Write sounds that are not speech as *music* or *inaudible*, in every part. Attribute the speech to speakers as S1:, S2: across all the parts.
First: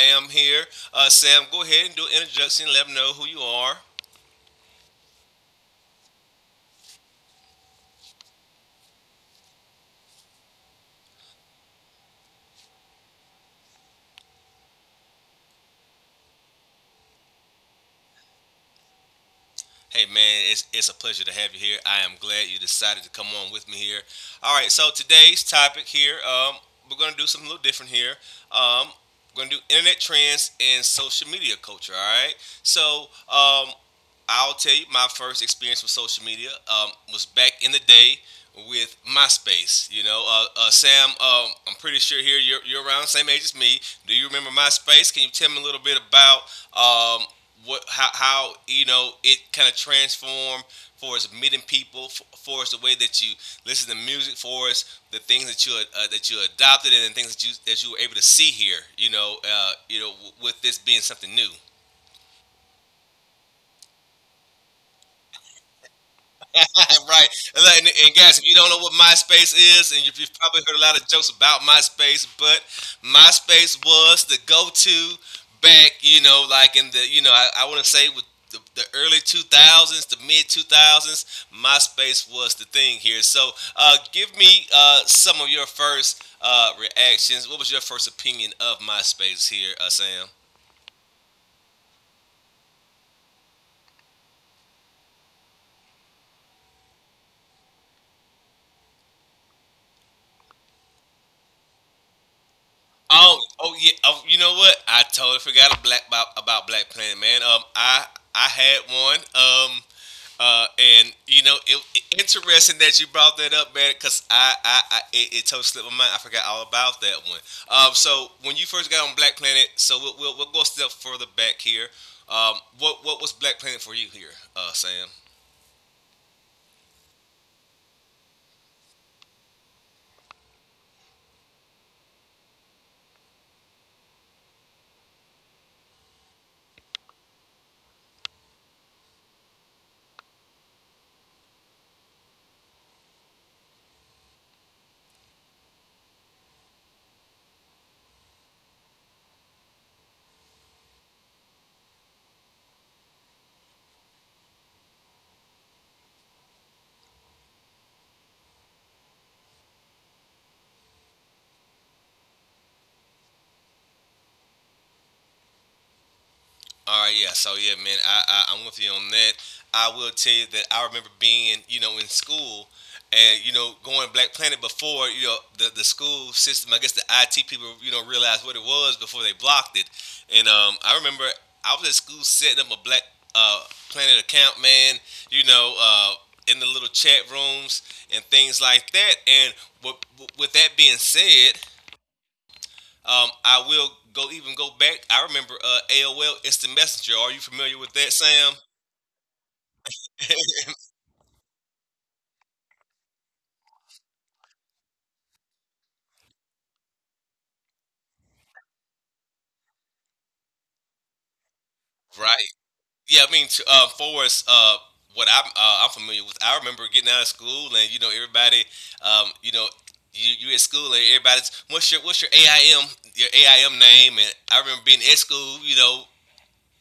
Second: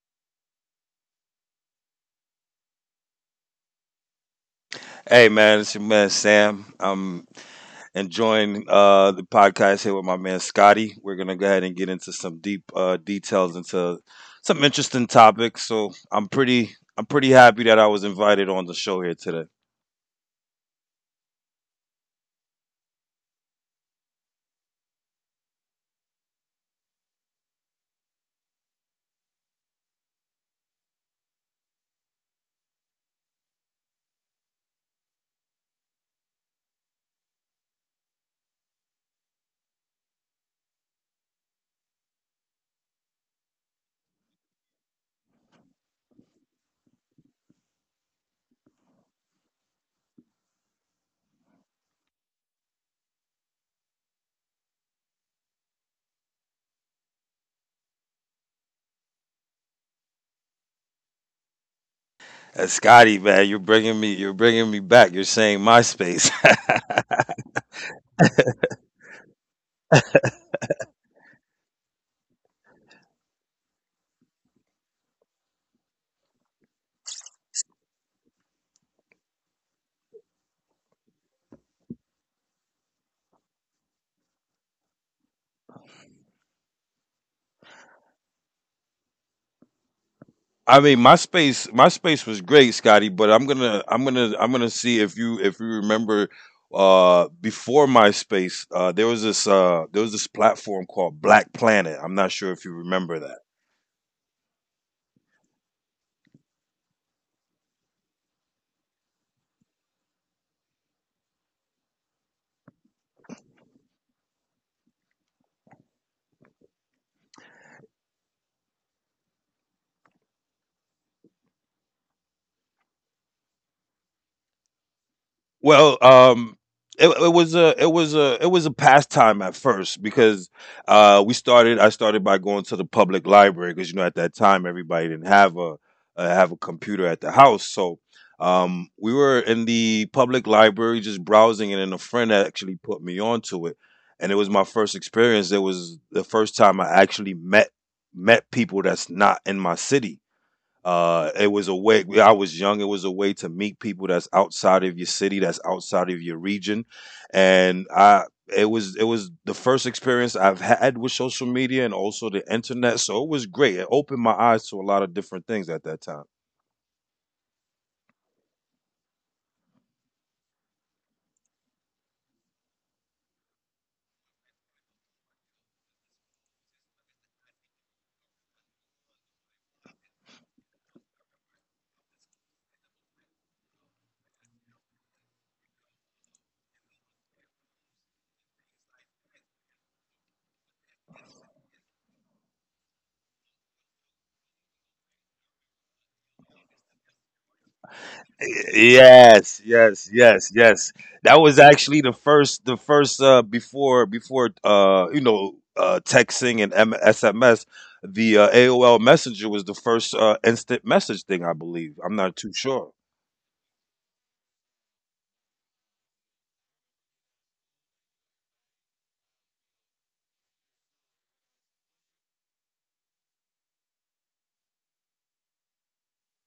S1: am here. Sam, go ahead and do an introduction. Let them know who you are.
S2: Hey man, it's your man Sam. I'm enjoying the podcast here with my man Scotty. We're gonna go ahead and get into some deep details into some interesting topics. So I'm pretty happy that I was invited on the show here today.
S1: Hey, man, it's a pleasure to have you here. I am glad you decided to come on with me here. All right, so today's topic here, we're going to do something a little different here. Um, we're going to do internet trends and social media culture. All right, so I'll tell you, my first experience with social media was back in the day with MySpace. You know, Sam, I'm pretty sure here you're around the same age as me. Do you remember MySpace? Can you tell me a little bit about um, what how you know it kind of transformed for us meeting people, for us the way that you listen to music, for us the things that you adopted and the things that you were able to see here. You know, with this being something new.
S2: And Scotty, man, you're bringing me back. You're saying MySpace. *laughs*
S1: *laughs* Right. And, like- and guys, if you don't know what MySpace is, and you've probably heard a lot of jokes about MySpace, but MySpace was the go-to back, you know, like in the, you know, I want to say with the early 2000s, the mid 2000s, MySpace was the thing here. So give me some of your first reactions. What was your first opinion of MySpace here, Sam?
S2: I mean, MySpace was great, Scotty. But I'm gonna see if you remember, before MySpace, there was there was this platform called Black Planet. I'm not sure if you remember
S1: Oh,
S2: that.
S1: oh yeah. Oh, you know what? I totally forgot black about Black Planet, man. I had one. And you know, interesting that you brought that up, man, because it totally slipped my mind. I forgot all about that one. So when you first got on Black Planet, so we'll go a step further back here. What was Black Planet for you here, Sam?
S2: Well, it was a pastime at first because we started. I started by going to the public library because you know at that time everybody didn't have a computer at the house, so we were in the public library just browsing, and then a friend actually put me onto it, and it was my first experience. It was the first time I actually met people that's not in my city. It was a way. I was young. It was a way to meet people that's outside of your city, that's outside of your region, and I. It was the first experience I've had with social media and also the internet, so it was great. It opened my eyes to a lot of different things at that time.
S1: All right, yeah. So yeah, man, I'm with you on that. I will tell you that I remember being, you know, in school and you know going Black Planet before you know the school system. I guess the IT people you know realized what it was before they blocked it. And I remember I was at school setting up a Black uh, Planet account, man. You know, in the little chat rooms and things like that. And with, with that being said, I will go even go back. I remember AOL Instant Messenger. Are you familiar with that, Sam?
S2: Yes, yes, yes,
S1: *laughs*
S2: yes. That was actually the first before texting and SMS. The AOL Messenger was the first instant message thing, I believe.
S1: Right.
S2: I'm not too
S1: Yeah,
S2: sure.
S1: I mean, for us, what I'm familiar with, I remember getting out of school and you know everybody, you know, you at school and everybody's what's your AIM your AIM name, and I remember being at school, you know,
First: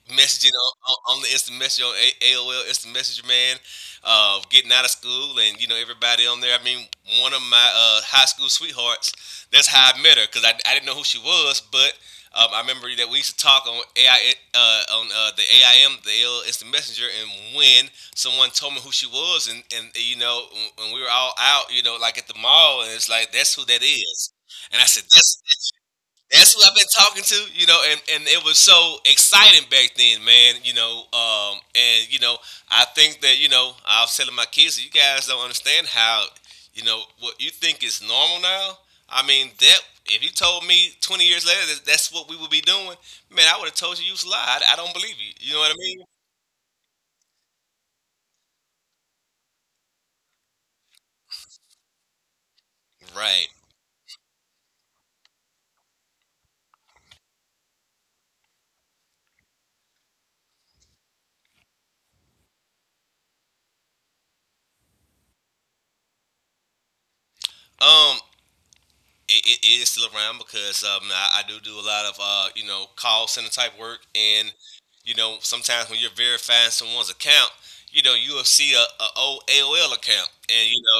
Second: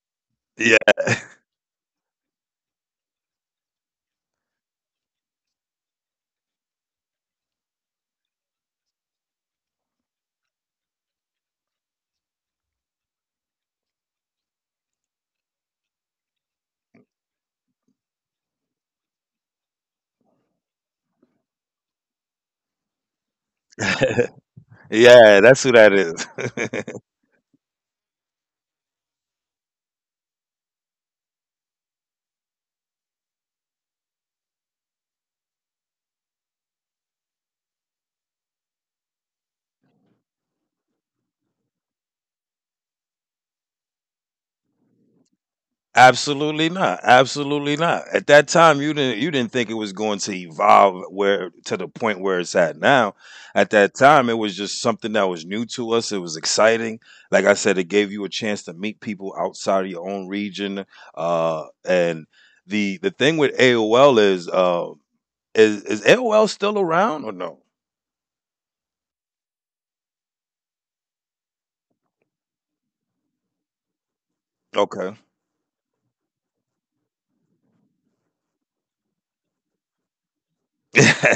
S1: messaging on,
S2: Yeah,
S1: on, on the instant message on AOL instant messenger, man, of getting out of school and you know everybody on there. I mean, one of my high school sweethearts, that's how I met her because I didn't know who she was, but I remember that we used to talk on AI uh, on uh, the AIM the AOL instant messenger, and when someone told me who she was, and you know when we were all out, you know, like at the mall, and it's like, that's who that is.
S2: *laughs*
S1: And I said,
S2: yeah, that's who that
S1: that's who I've been
S2: is. *laughs*
S1: talking to. You know, and it was so exciting back then, man. You know, and you know, I think that you know, I was telling my kids, you guys don't understand how, you know, what you think is normal now. I mean, that if you told me 20 years later that that's what we would be doing, man, I would have told you, you was a lie. I don't believe you. You know what I mean?
S2: Absolutely not. Absolutely not. At that time, you didn't think it was going to evolve where to the point where it's at now. At
S1: Right.
S2: that time, it was just something that was new to us. It was exciting. Like I said, it gave you a chance to meet people outside of your own region. And The thing with AOL is is AOL still around or no?
S1: Um, it it is still around because I do do a lot of you know, call center type work, and
S2: Okay.
S1: you know sometimes when you're verifying someone's account, you know you'll see a old AOL account, and you know,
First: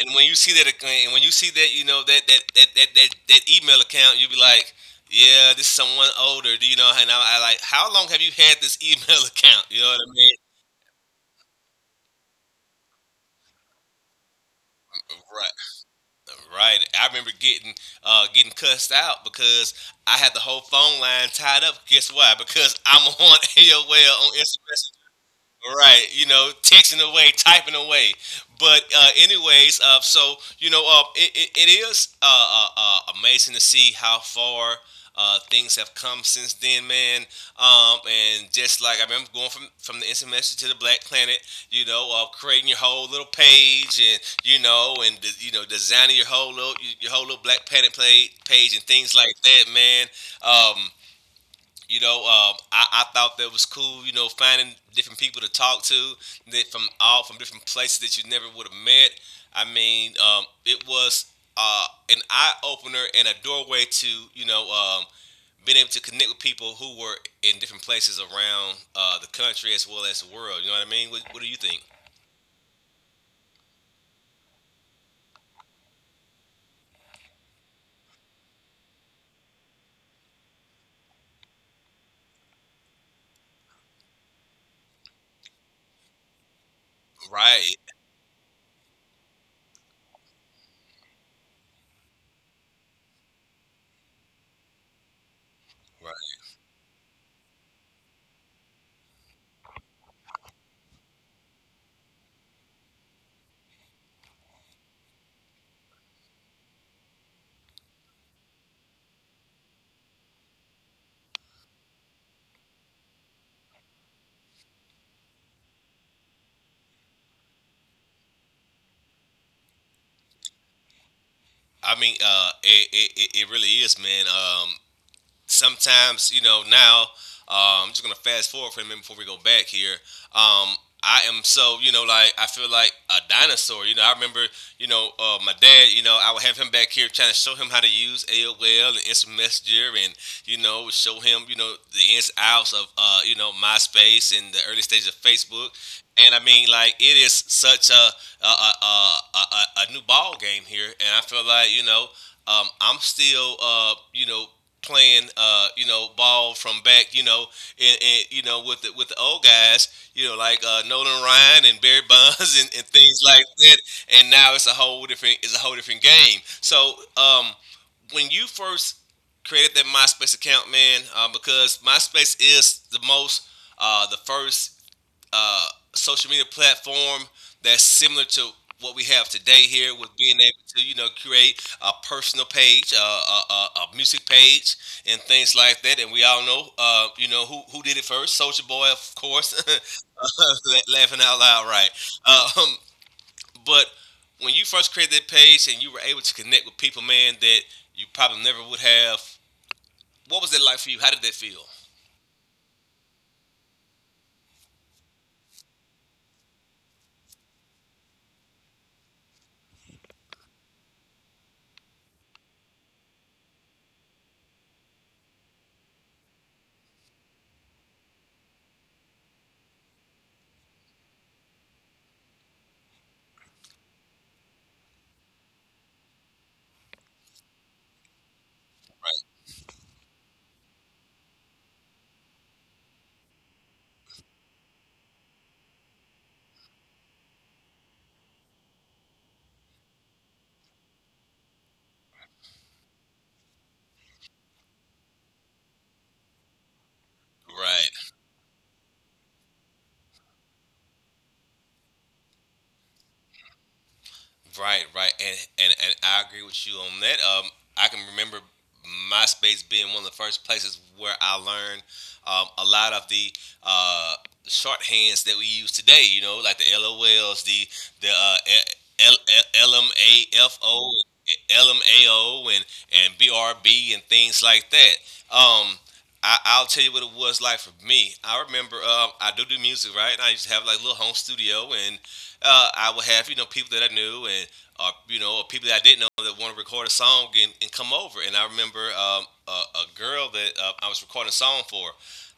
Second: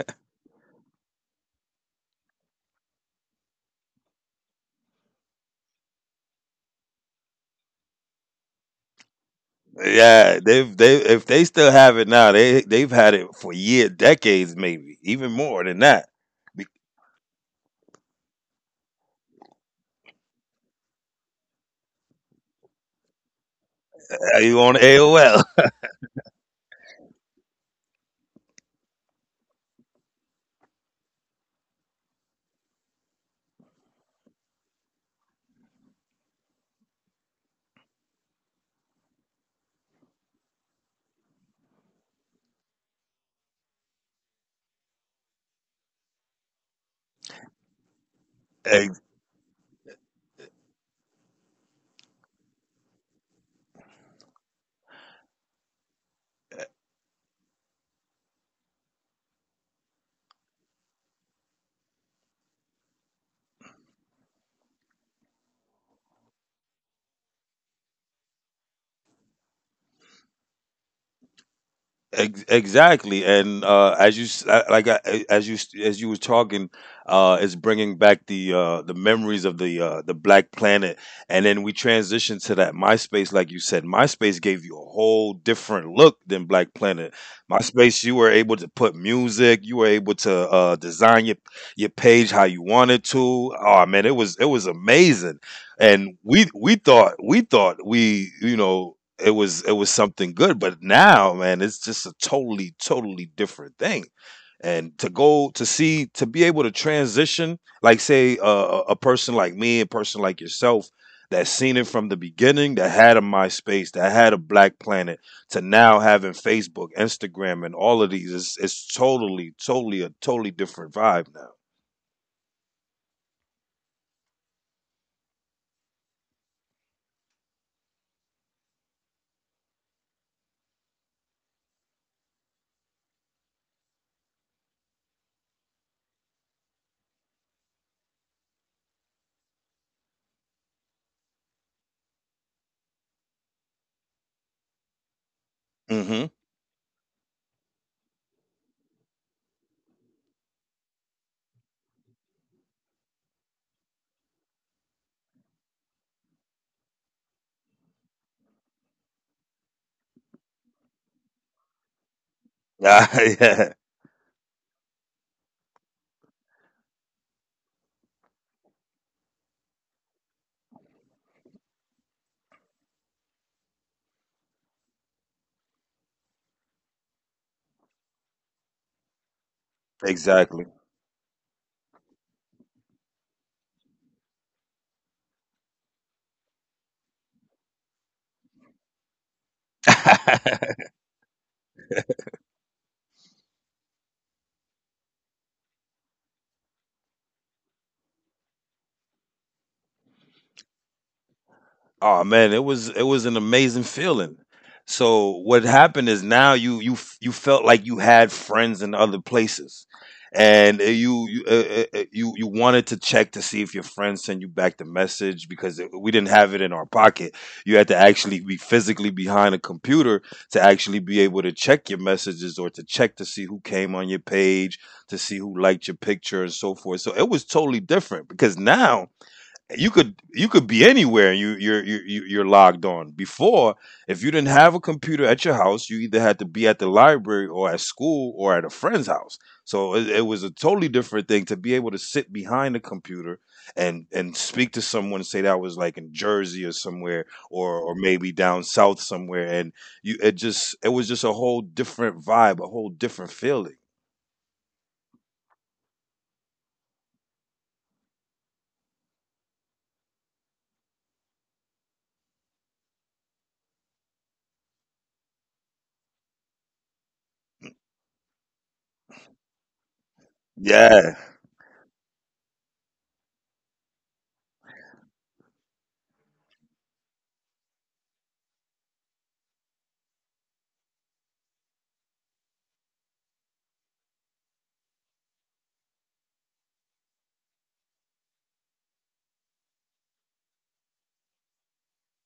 S1: and when you see that, ac- and when you see that, you know that email account, you'll be like, yeah, this is someone older. Do you know? And I like, how long have you had this *laughs* email account? You know what I mean?
S2: Yeah, they if they still have it now, they've had it for year, decades, maybe even more
S1: Right.
S2: than that. Be-
S1: Right. I remember getting getting cussed out because I had the whole phone line tied up. Guess why? Because I'm on *laughs* AOL on
S2: Are you on
S1: SMS.
S2: AOL?
S1: Right, you know, texting away, typing away. But anyways, so you know, it is amazing to see how far things have come since then, man. And just like I remember going from the instant message to the Black Planet, you know, creating your whole little page, and you know, and you know, designing your whole little Black Planet page and
S2: *laughs*
S1: things like that, man. Um, you know, I thought that was cool. You know, finding different people to talk to that from all from different places that you never would have met. I mean, it was an eye opener and a doorway to you know being able to connect with people who were in different places around the country as well as the world. You know what I mean? What do you think?
S2: Exactly, and as as you were talking, it's bringing back the memories of the Black Planet, and then we transitioned to that MySpace, like you said. MySpace gave you a whole different look than Black Planet.
S1: Right.
S2: MySpace, you were able to put music, you were able to design your page how you wanted to. Oh man, it was amazing, and
S1: Right.
S2: we thought we you know it was something good, but now man it's just a totally different thing, and to be able to transition, like say a person like me, a person like yourself that seen it from the beginning, that had a MySpace, that had a Black Planet to now having Facebook, Instagram, and all of these. It's totally different vibe now.
S1: I mean, it really is, man. Sometimes you know now I'm just gonna fast forward for a minute before we go back here. Um, I am so you know, like I feel like a dinosaur. You know I remember you know my dad. You know I would have him back here trying to show him how to use AOL and Instant Messenger and you know show him you know the ins and outs of you know MySpace and the early stages of Facebook.
S2: Hmm.
S1: And I mean, like it is such a new ball game here, and I feel like you know I'm still you know playing you know ball from back you know and you know with with the old guys, you know, like Nolan Ryan and Barry Bonds, *laughs*
S2: *laughs*
S1: and things like
S2: Yeah,
S1: that, and now it's a whole different game. So when you first created that MySpace account, man, because MySpace is the most the first uh, social media platform that's similar to what we have today here, with being able
S2: exactly.
S1: to you know create a personal page, a music page, and things like that. And we all know, you know, who did it first? Soldier Boy, of course. *laughs*
S2: *laughs*
S1: Laughing out loud, right? Um, but when you first created that page and you were able to connect with people, man, that you probably never would have. What was it like for you? How did that feel?
S2: Oh man, it was an amazing feeling. So what happened is now you felt like you had friends in other places, and you wanted to check to see if your friends send you back the message, because we didn't have it in our pocket. You had to actually be physically behind a computer to actually be able to check your messages or to check to see who came on your page, to see who liked your picture and so forth. So it was totally different, because now
S1: Right.
S2: you could be anywhere and you're logged on. Before, if you didn't have a computer at your house, you either had to be at the library or at school or at a friend's house. So it was a totally different thing to be able to sit behind a computer and speak to someone, say, that was like in Jersey or somewhere or
S1: Right,
S2: maybe down south somewhere. And you, it just it was just a whole different vibe, a whole different feeling.
S1: right, and and I agree with you on that. I can remember MySpace being one of the first places where I learned a lot of the uh, shorthands that we use today. You know, like the LOLs, the LMAFO,
S2: Yeah,
S1: LMAO, and BRB, and things like that. Um, I'll tell you what it was like for me. I remember I do do music, right? And I used to have like a little home studio, and I would have you know people that I knew and or you know or people that I didn't know that want to record a song and come over. And I remember a girl that I was recording a song for.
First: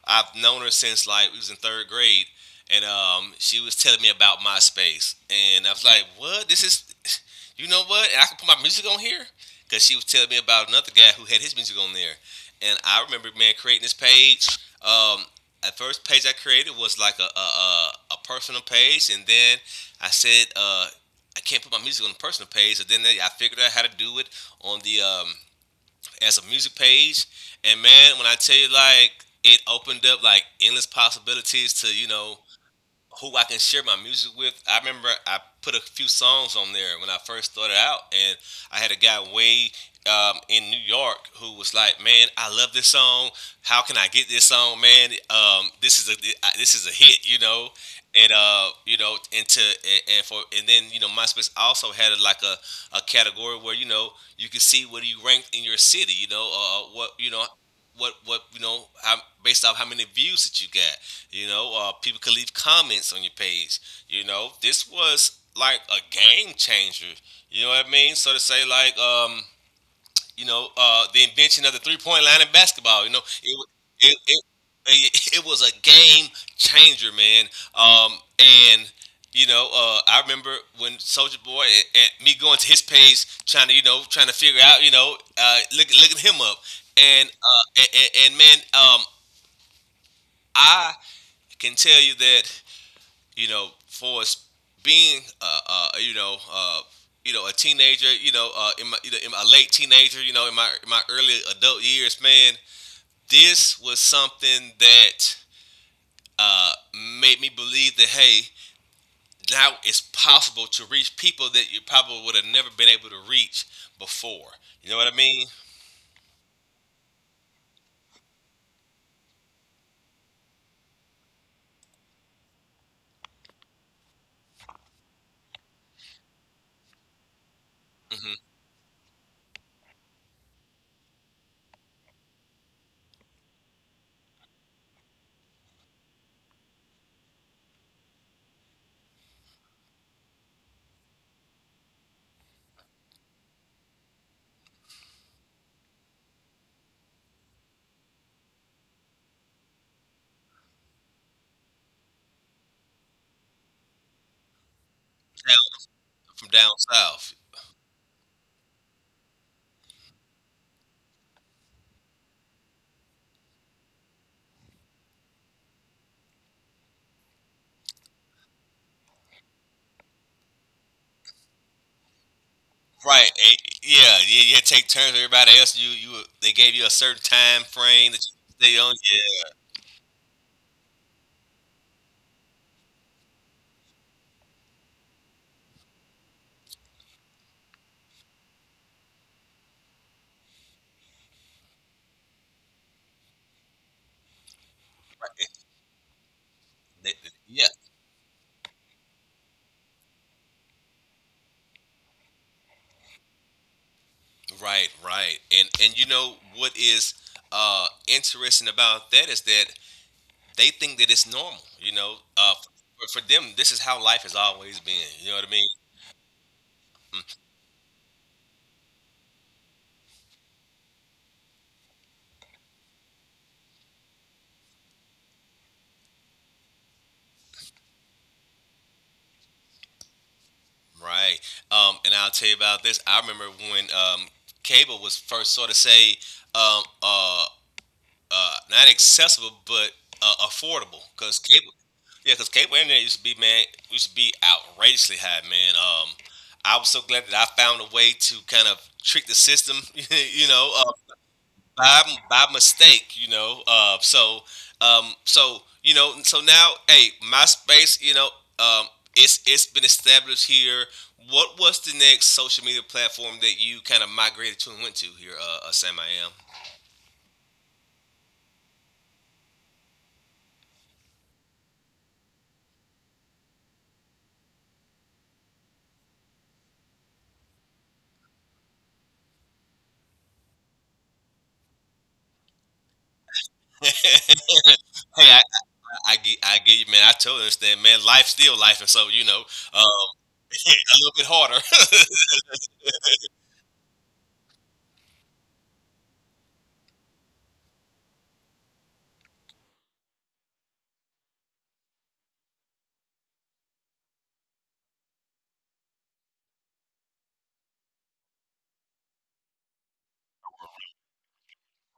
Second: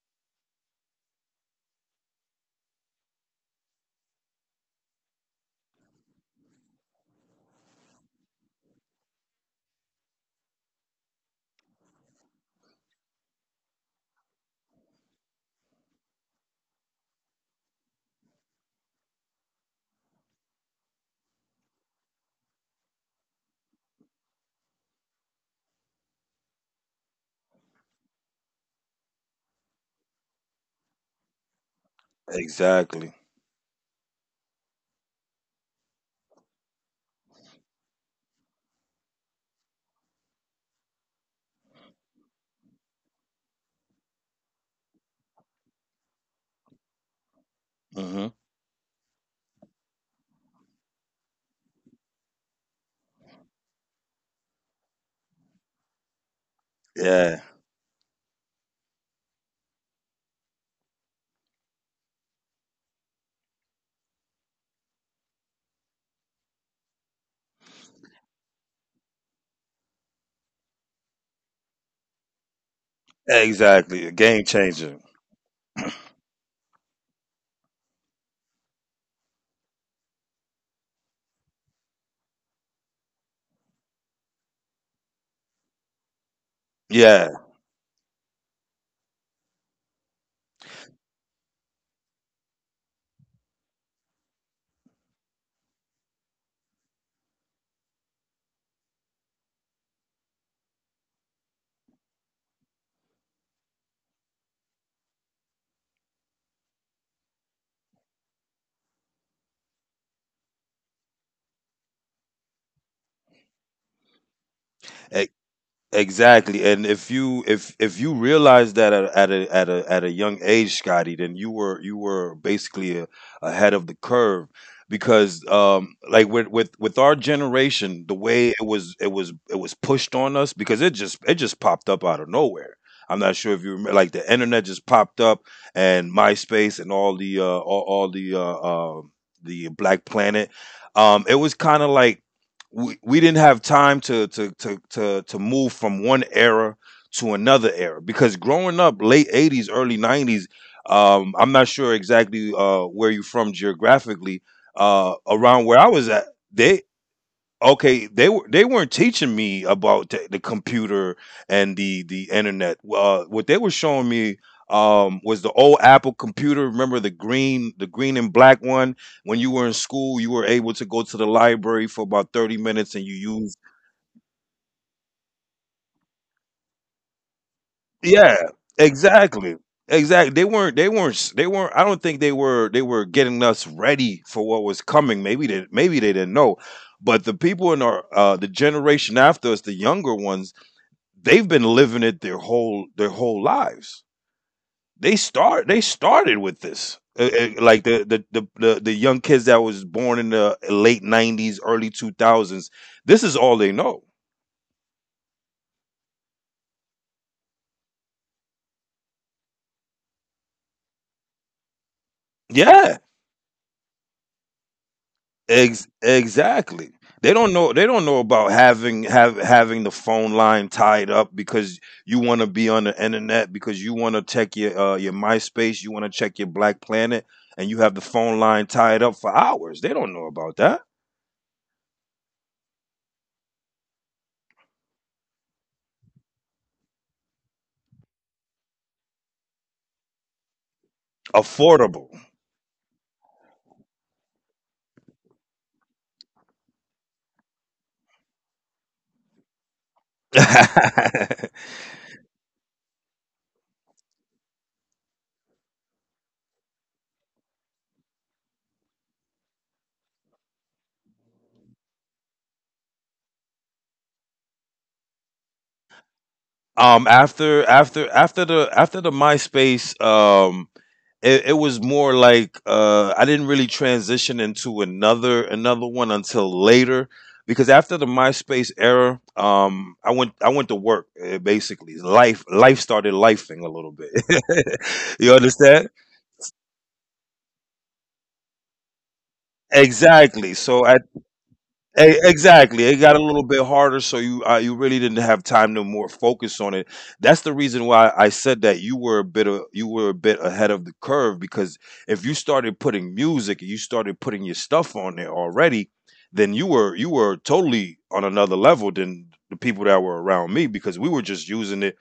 S1: I've known her since like we was in third grade, and she was telling me about MySpace, and I was like, "What? This is, you know what? And I can put my music on here." Because she was telling me about another guy who had his music on there, and I remember man creating this page. Um, at first page I created was like a personal page, and then I said I can't put my music on the personal page, so then they, I figured out how to do it on the as a music page. And man, when I tell you like it opened up like endless possibilities to you know
S2: exactly.
S1: who I can share my music with. I remember I put a few songs on there when I first started out, and I had a guy way in New York who was like, "Man, I love this song. How can I get this song, man? This is a this is a hit, you know."" And
S2: Hmm.
S1: uh, you know, into and for and then you know, MySpace also had a, like a category where you could see where you ranked in your city, what
S2: Yeah,
S1: what based off how many views that you got. People could leave comments on your page. You know, this was like a game changer. You know what I mean? So to say, like, the invention of the 3-point line in basketball. You know, it
S2: exactly. A
S1: it,
S2: game changer.
S1: it was a game changer, man. Um, and I remember when Soldier Boy and me going to his page, trying to trying to figure out, looking him up, and
S2: Yeah,
S1: uh, and, and, and man, I can tell you that for us being, a teenager, in my, in my late teenager, in my early adult years, man, this was something that uh, made me believe that hey, now it's possible to reach people that you probably would have never been able to reach before. You know what I mean?
S2: e- exactly. And if you if you realize that at a young age, Scotty, then you were basically ahead of the curve. Because um, like, with with our generation, the
S1: Hmm.
S2: way it was, it was pushed on us, because it just popped up out of nowhere. I'm not sure if you remember, like the internet just popped up, and MySpace and all the uh the Black Planet. It was kind of like we didn't have time to move from one era to another era. Because growing up late 80s, early 90s, um, I'm not sure exactly where you're from geographically, around where
S1: Down,
S2: I was at,
S1: from down
S2: they
S1: south.
S2: okay, they weren't teaching me about the computer and the internet. What they were showing me was the old Apple computer. Remember the green and black one? When you were in school, you were able to go to the library for about 30 minutes and you
S1: Right.
S2: used.
S1: Yeah. Yeah. Yeah. Take turns with everybody else. You they gave you a certain time frame that
S2: Yeah,
S1: you stay on. Yeah.
S2: exactly, exactly. They weren't s- they weren't. I don't think they were getting us ready for what was coming. Maybe they didn't know. But the people in our the generation after us, the younger ones, they've been living it their whole lives.
S1: Right.
S2: They started with this.
S1: Th- Yeah,
S2: The young kids that was born in the late 90s, early 2000s, this is all they know.
S1: right, right. And you know what is interesting about that is that they think that it's normal, you know.
S2: Yeah,
S1: For them this is how life has always been, you know what I mean?
S2: exactly. They don't know about having the phone line tied up, because you want to be on the internet, because you want to check your MySpace, you want to check your Black Planet, and you have the phone line tied up for hours. They don't know about that.
S1: Right. And I'll tell you about this. I remember when cable was first sort of say um uh not accessible but affordable, cuz cable,
S2: Affordable.
S1: yeah, because cable internet used to be, man, used to be outrageously high, man. I was so glad that I found a way to kind of trick the system, *laughs*
S2: *laughs*
S1: by by mistake, you know. So you know, so now, hey, MySpace, um, it's been established here. What was the next social media platform that you kind of migrated to and went to here, Sam? I am.
S2: After the MySpace, um, it was more like I didn't really transition into another one until later, because after the MySpace era, um, I went to work. Basically life started lifing a
S1: *laughs*
S2: little
S1: Hey,
S2: bit. *laughs* You
S1: I,
S2: understand.
S1: I get you, man. I totally understand, man. Life still life, and so you know, uh,
S2: Exactly,
S1: yeah,
S2: so
S1: a little bit harder.
S2: Exactly, it got a little bit harder, so you, you really didn't have time to more focus on it. That's the reason why I said that you were a bit ahead of the curve, because if you started putting music and you started putting your stuff on there already, then you were totally on another level than the people that were around me, because we were just using it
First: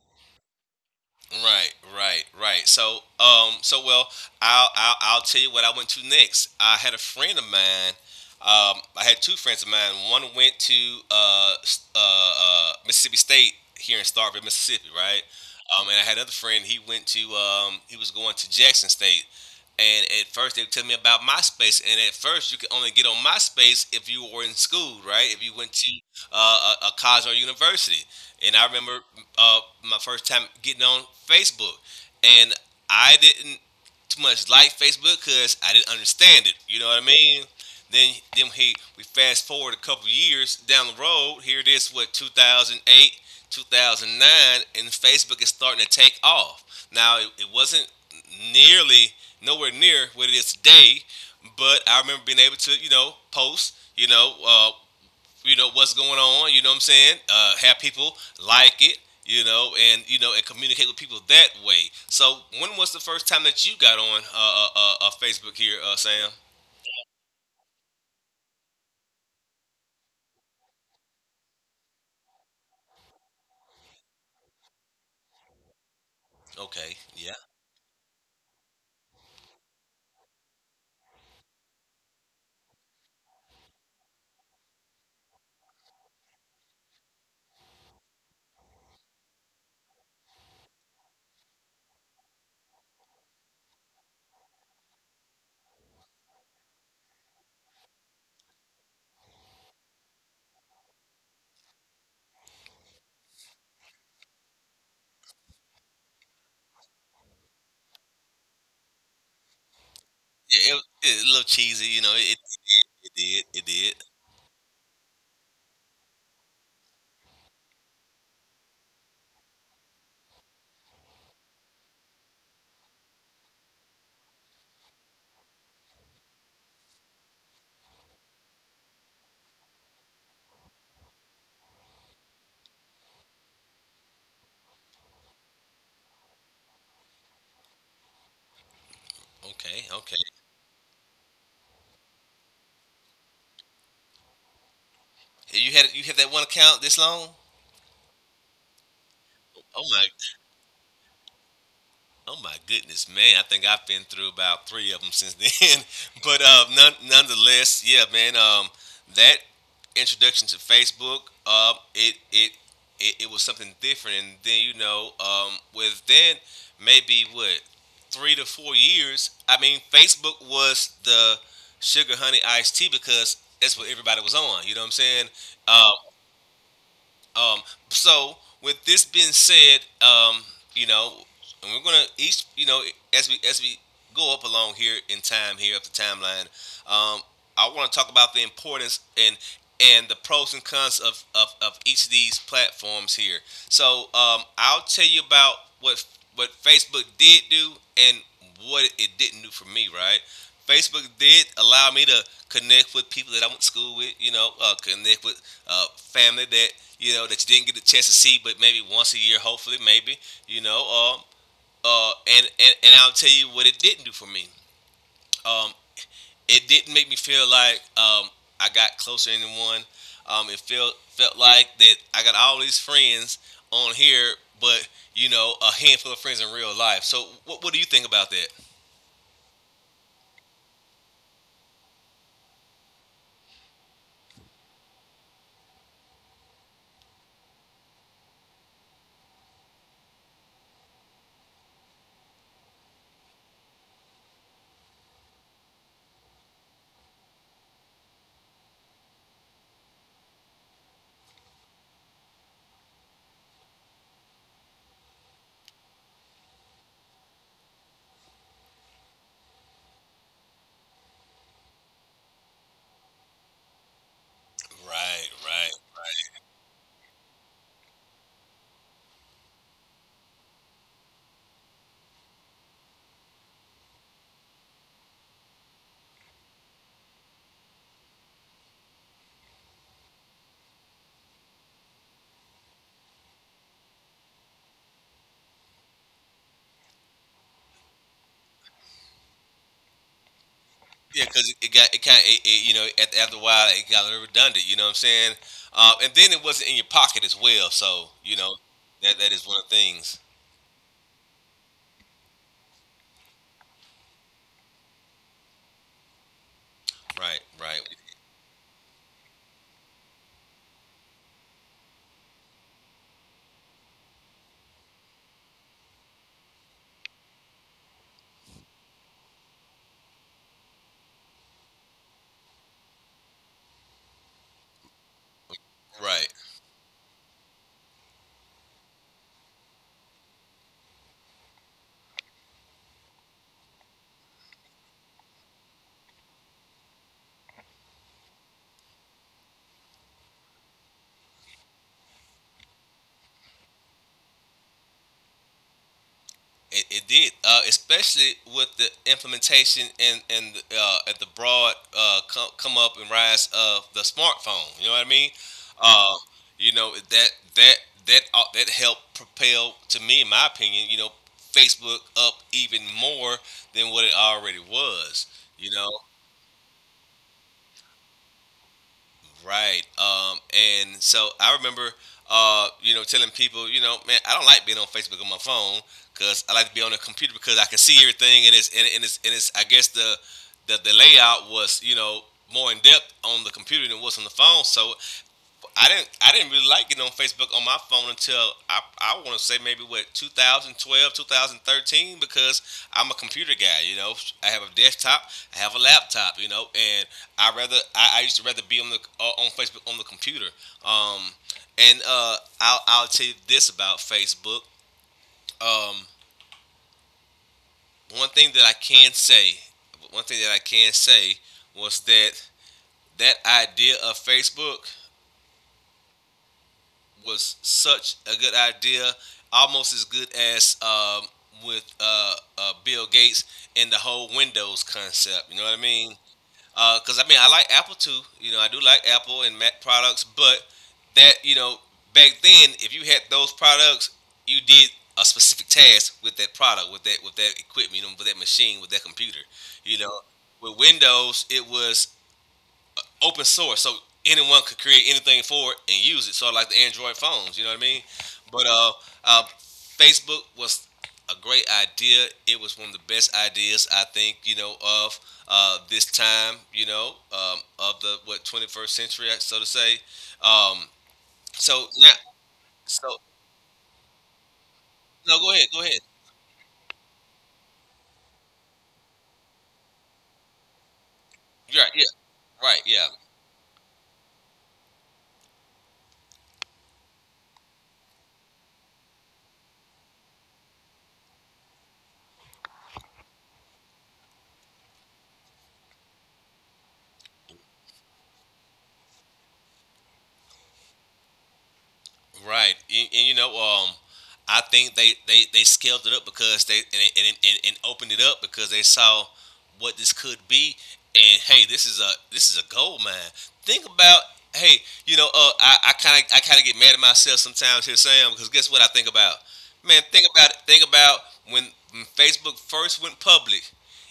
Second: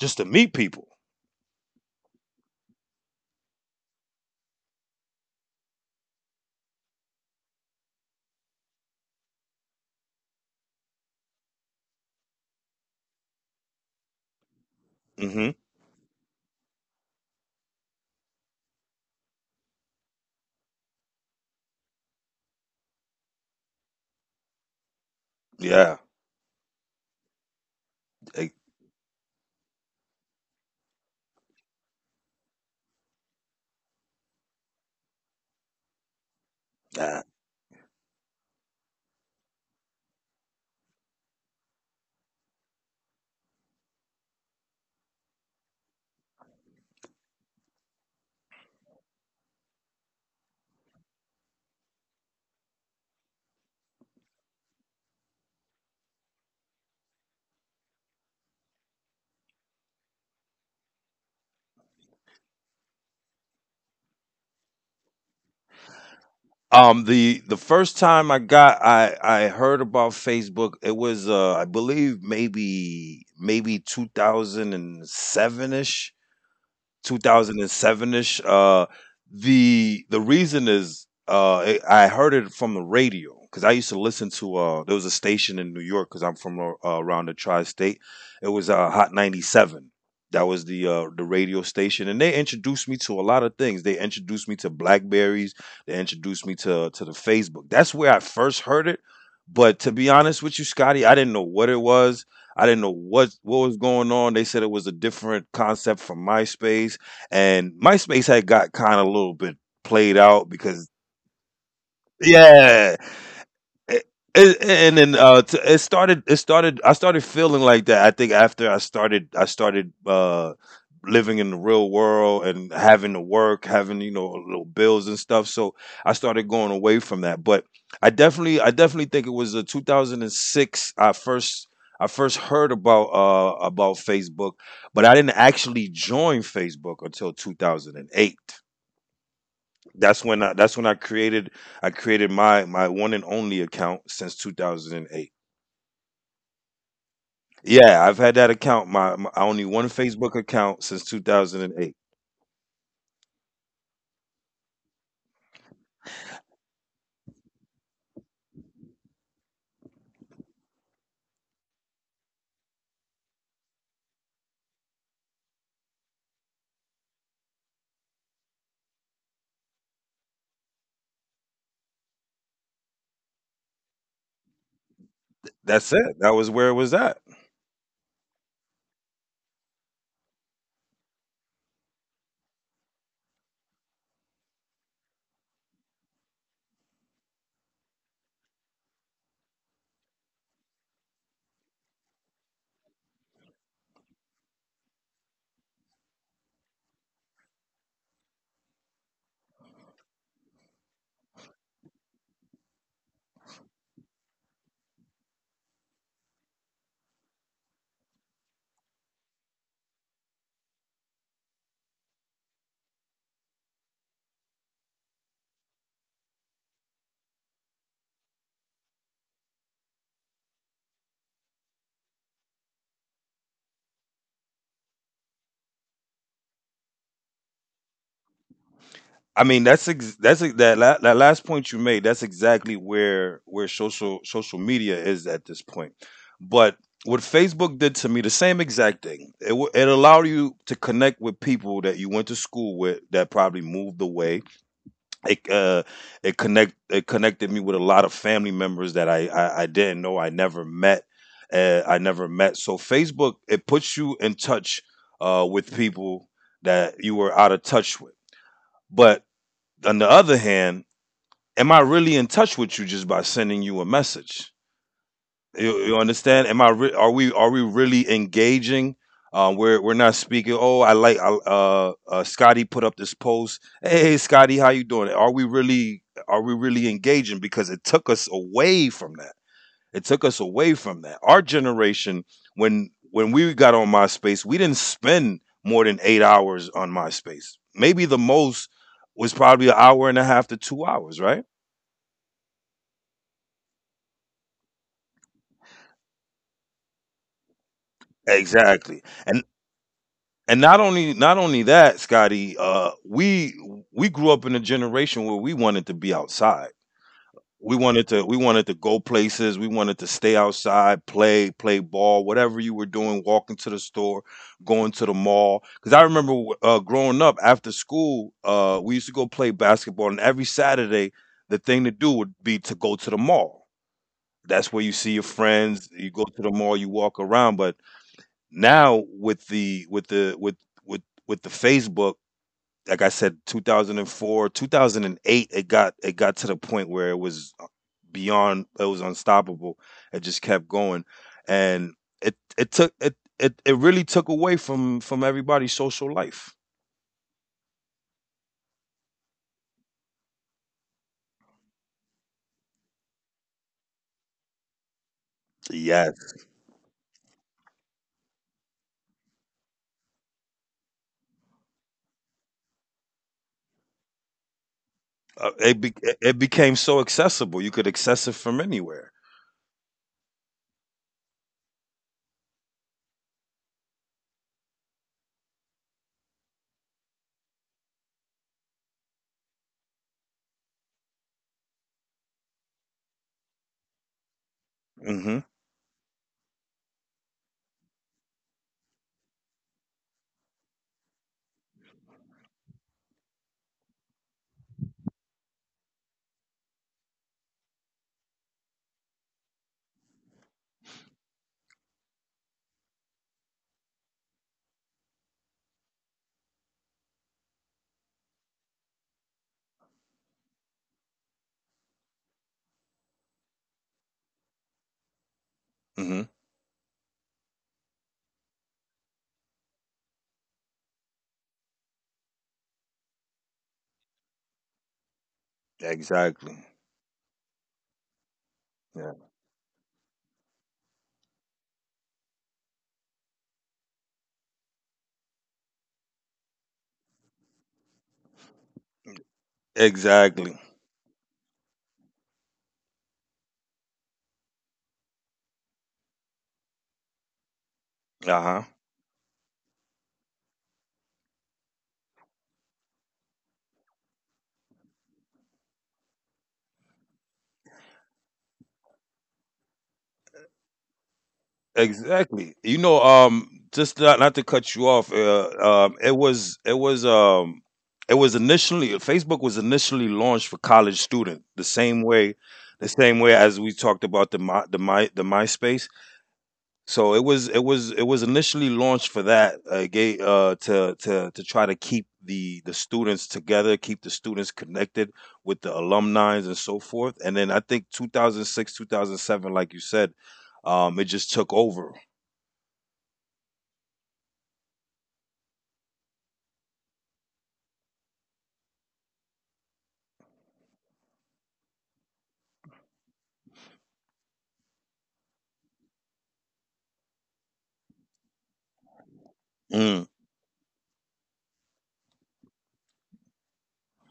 S2: just to meet people.
S1: *laughs* Right, right, right. So, so well, I'll tell you what I went to next. I had a friend of mine. I had two friends of mine. One went to Mississippi State here in Starkville, Mississippi, right?
S2: Hmm.
S1: And I had another friend. He went to he was going to Jackson State. And at first they would tell me about MySpace, and at first you could only get on MySpace if you were in school, right? If you went to
S2: Yeah,
S1: a college or university.
S2: E-
S1: And I remember uh, my first time getting on Facebook, and I didn't too much like Facebook because I didn't understand it. You know what I
S2: uh,
S1: mean? Then, then he we fast forward a couple years down the road. Here it is, what, 2008, 2009, and Facebook is starting to take off. It wasn't nearly nowhere near what it is today, but I remember being able to post what's going on. You know what I'm saying? Have people like it. You know, and communicate with people that way. So, when was the first time that you got on Facebook here, Sam?
S2: The first time I heard about Facebook, it was I believe maybe 2007ish,
S1: Okay, yeah,
S2: 2007ish. The reason is I heard it from the radio, because I used to listen to there was a station in New York because I'm from around the tri-state. It was Hot 97. That was the radio station, and they introduced me to a lot of things. They introduced me to Blackberries. They introduced me to the Facebook. That's where I first heard it. But to be honest with you, Scotty, I didn't know what it was. I didn't know what was going on. They said it was a different concept from MySpace, and MySpace had got kind of a little bit played out.
S1: yeah, it,
S2: Because
S1: it a little cheesy, you know. It,
S2: yeah,
S1: it did, it did, it did.
S2: it, and then it started, I started feeling like that, I think, after I started living in the real world and having to work, having you know little bills and stuff. So I started going away from that, but I definitely think it was 2006 I first heard about Facebook, but I didn't actually join Facebook until 2008.
S1: Okay, okay.
S2: That's when I created my one and only account since 2008.
S1: You had that one account this long?
S2: Yeah, I've had that account my, my I
S1: Oh
S2: only
S1: my.
S2: one Facebook account since 2008.
S1: Oh my goodness, man! I think I've been through about three of them since then. *laughs* But none, nonetheless, yeah, man. That introduction to Facebook, um, it, it it was something different. And then you know, within maybe what 3 to 4 years, I mean, Facebook was the sugar honey iced tea because that's what everybody was on. You know what I'm saying? Um,
S2: That's it. That was where it was at.
S1: um, so with this being said, you know, and we're gonna each, you know, as we go up along here in time here up the timeline, um, I want to talk about the importance and the pros and cons of of each of these platforms here. So I'll tell you about what what Facebook did do and what it didn't do for me, right? Facebook did allow me to connect with people that I went to school with, connect with family that you know that you didn't get the chance to see, but maybe once a year, hopefully, maybe, you know. Um, uh, and I'll tell you what it didn't do for me. Um, it didn't make me feel like I got closer to anyone. It felt like that I got all these friends on here, but you know, a handful of friends in real life. So, what do you think about that?
S2: I mean, that last point you made. That's exactly where social media is at this point. But what Facebook did to me, the same exact thing. It it allowed you to connect with people that you went to school with that probably moved away. It uh it connect it connected me with a lot of family members that I didn't know, I never met. I never met. So Facebook, it puts you in touch with people that you were out of touch with. But on the other hand, am I really in touch with you just by sending you a message?
S1: Right, right.
S2: You understand? Am I? Are we? Are we really engaging? We're not speaking. Oh, I like. Scotty put up this post. Hey, Scotty, how you doing? Are we really? Are we really engaging? Because it took us away from that. It took us away from that. Our generation, when we got on MySpace, we didn't spend more than 8 hours on MySpace. Maybe the most was probably an hour and a half to 2 hours,
S1: Yeah,
S2: right?
S1: because it got it kind of you know, after a while it got a little redundant. You know what I'm saying? And then it wasn't in your pocket as well. So you know
S2: Exactly.
S1: that
S2: And
S1: is one of the things.
S2: and not only that, Scotty, we grew up in a generation where we wanted to be outside.
S1: Right,
S2: We
S1: right,
S2: wanted to we wanted to go places. We wanted to stay outside, play ball, whatever you were doing, walking to the store, going to the mall. Because I remember growing up after school, we used to go play basketball, and every Saturday the thing to do would be to go to the mall. That's where you see your friends. You go
S1: right.
S2: to the mall, you walk around. But now with with the Facebook, like I said, 2004, 2008, it got to the point where it was beyond, it was unstoppable. It just kept going, and it really took away from everybody's social life.
S1: It did, especially with the implementation and at the broad come up and rise of the smartphone. You know what I mean? Uh,
S2: Yes.
S1: that that that helped propel, to me, in my opinion, you know, Facebook up even more than what it already was.
S2: Uh,
S1: You know?
S2: it be, it became so accessible. You could access it from anywhere.
S1: Right. And so I remember, telling people, you know, man, I don't like being on Facebook on my phone because I like to be on the computer because I can see everything, and it's and it's, I guess, the, the layout was you know more in depth on the computer than it was on the phone. So
S2: Mhm.
S1: I didn't really like it on Facebook on my phone until I want to say maybe what 2012, 2013, because I'm a computer guy, you know, I have a desktop, I have a laptop, you know, and I used to rather be on the on Facebook on the computer. Um and I'll tell you this about Facebook. um one thing that I can say One thing that I can say was that that idea of Facebook
S2: Mhm.
S1: was such a good idea, almost as good as with Bill Gates and the whole Windows concept. You know what I mean?
S2: Exactly.
S1: Because I mean, I like Apple too. You know, I do like
S2: Yeah.
S1: Apple and Mac products, but that you know, back then, if you had those products, you did a specific task with that product, with that equipment, you know, with that machine, with that computer. You know,
S2: Exactly.
S1: with Windows, it was open source, so anyone could create anything for it and use it. Sort of like the Android phones, you know what I mean? But
S2: Uh-huh.
S1: uh, Facebook was a great idea. It was one of the best ideas I think you know of this time. You know of the what 21st century, so to say. Um, so now,
S2: Exactly. You
S1: so
S2: know, just not to cut you off,
S1: no, go ahead, go ahead.
S2: it was it was it was initially Facebook was initially launched for college student the
S1: You're right, yeah,
S2: same way,
S1: right, yeah.
S2: as we talked about the MySpace. So it was initially launched for that, to try to keep the students together, keep the students connected with the alumni and so forth. And then I think 2006, 2007, like you said, it just took over.
S1: Right, and you know, I think they scaled it up because they and opened it up because they saw what this could be, and hey, this is a gold mine. Think about hey, you know, I kind of get mad at myself sometimes here, Sam, because guess what I think about? Man,
S2: Mm.
S1: think about it. Think about when, when Facebook first went public.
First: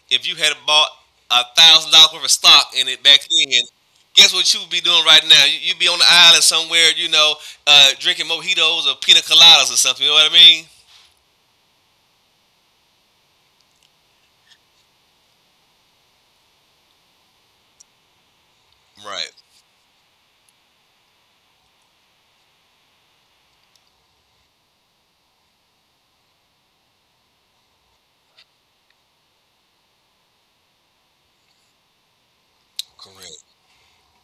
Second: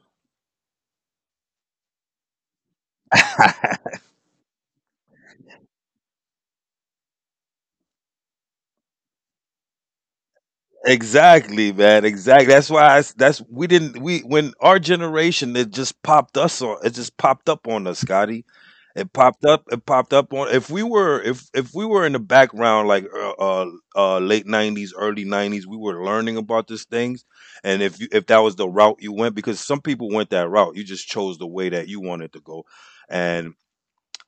S1: If you had bought $1,000 worth of stock in it back then, guess what you would be doing right now? You- would be on the island somewhere, you know, drinking mojitos or pina coladas or something. You know what I mean?
S2: Exactly, man. Exactly. That's why I s that's we didn't we when our generation, it just popped up on us, Scotty. It
S1: Right.
S2: popped up. It popped up on. If we were in the background like late 90s, early 90s, we were learning about these things. And if that was the route you went, because some people went that route, you just chose the way that you wanted to go.
S1: Correct.
S2: And.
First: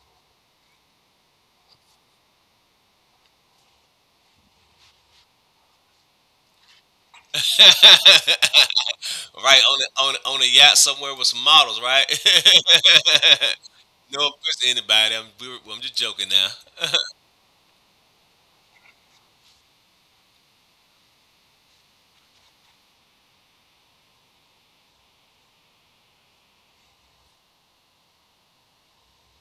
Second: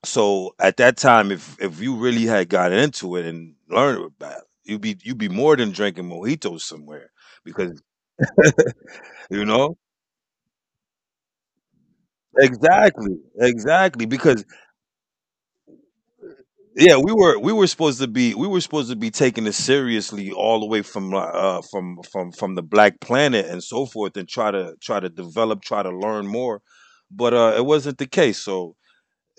S2: So at that time, if you really had gotten into it and learned about it, you'd be, more than drinking mojitos somewhere, because, you
S1: Right,
S2: know,
S1: on a, on a yacht somewhere with some models, right?
S2: exactly, exactly,
S1: *laughs* No
S2: because,
S1: offense to anybody. I'm just joking now.
S2: yeah, we were supposed to be, taking it seriously all the way from from the black planet and so forth, and try to, develop, try to learn more. But it wasn't the case. So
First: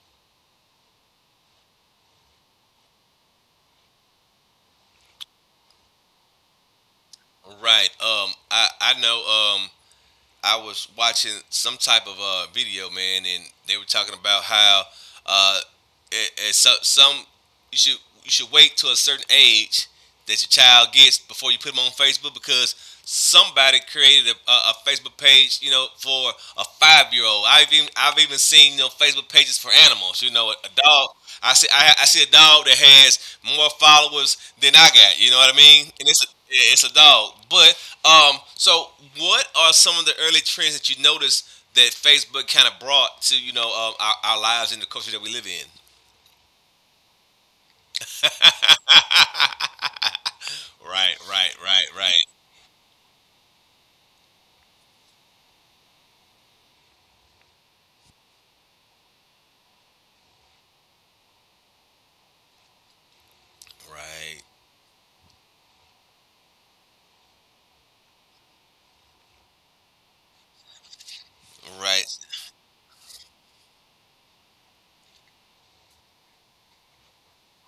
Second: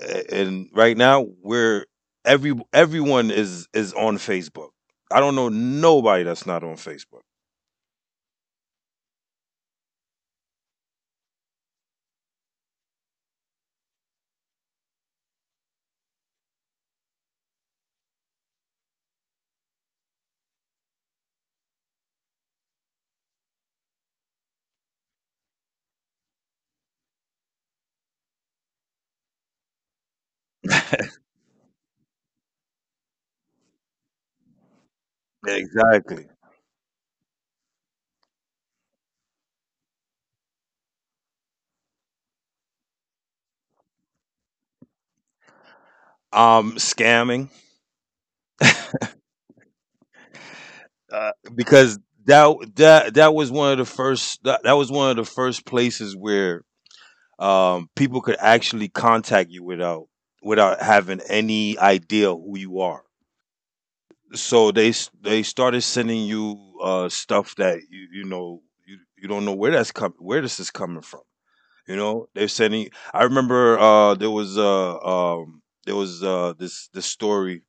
S2: And right now we're, everyone is on Facebook. I don't know nobody that's not on Facebook.
S1: Right. I know. Um. I was watching some type of video, man, and they were talking about how uh, it, it's so, some you should you should wait to a certain age that your child gets before you put them on Facebook because somebody created Facebook page, you know, for a 5 year old. I've even seen, you know, Facebook pages for animals. You know, a dog. I see a dog that has more followers than I got. You know what I mean? And it's a,
S2: Exactly.
S1: yeah, it's a dog. But so what are some of the early trends that you noticed that Facebook kind of brought to, our lives and the culture that we live in?
S2: Scamming,
S1: Right, right, right,
S2: because
S1: right,
S2: that was one of the first, that was one of the first places where people could actually contact you without, without having any idea who you are.
S1: right,
S2: So they started sending you stuff that you don't know where where this is coming from. You
S1: right.
S2: know, they're sending. I remember, there was, there was, this story.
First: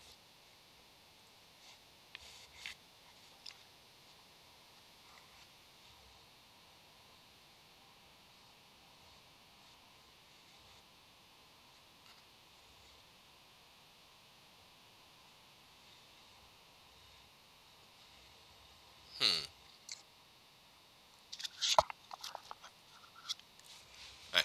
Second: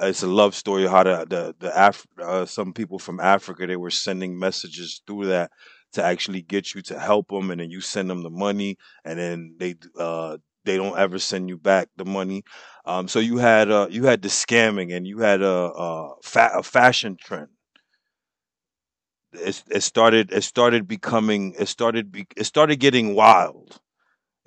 S2: It's a love story. How the, some people from Africa, they were sending messages through that to actually get you to help them, and then you send them the money, and then they don't ever send you back the money. So you had, you had the scamming, and you had a fashion trend. It, it started becoming it started be- it started getting wild,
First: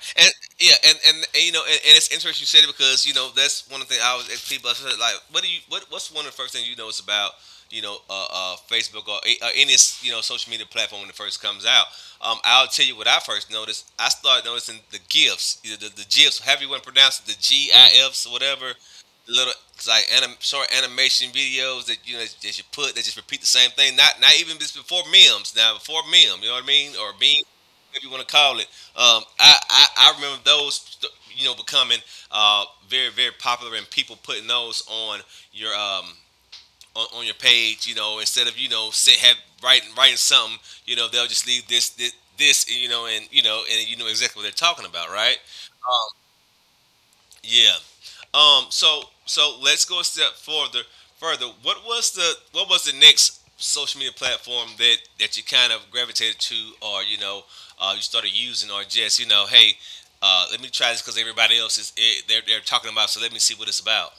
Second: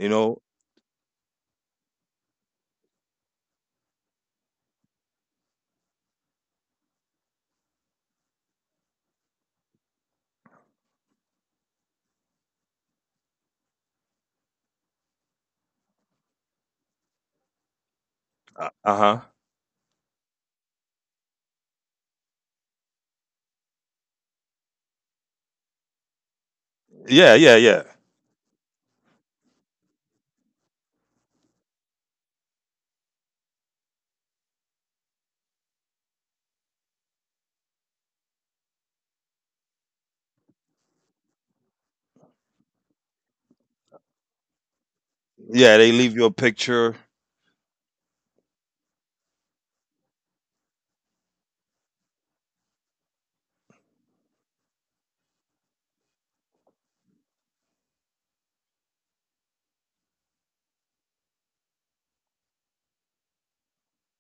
S2: you
S1: And
S2: know.
S1: yeah, and it's interesting you said it because, you know, that's one of the things I was at people I said, like, what do you, what's one of the first things you notice about, you know, Facebook, or or any, you know, social media platform when it first comes out? I'll tell you what I first noticed. I started noticing the gifs, either the gifs, however you want to pronounce it, the GIFs or
S2: Uh
S1: whatever.
S2: huh.
S1: The little, it's like short animation videos that, you know, that you put that just repeat the same thing. Not even just before memes. Now before meme, you know what I mean, or
S2: Yeah,
S1: meme,
S2: yeah, yeah,
S1: whatever you want to call it. I remember those, you know, becoming very popular and people putting those on your on your page. You know, instead of, you know, writing something, you know, they'll just leave this, you know, and you know, and you know exactly what they're talking about, right?
S2: yeah. They
S1: Um,
S2: leave you a picture.
S1: yeah. So let's go a step further. Further. What was the, what was the next social media platform that you kind of gravitated to, or, you know, you started using, or just, you know, hey, let me try this because everybody else is it, they're talking about. So let me see what it's about.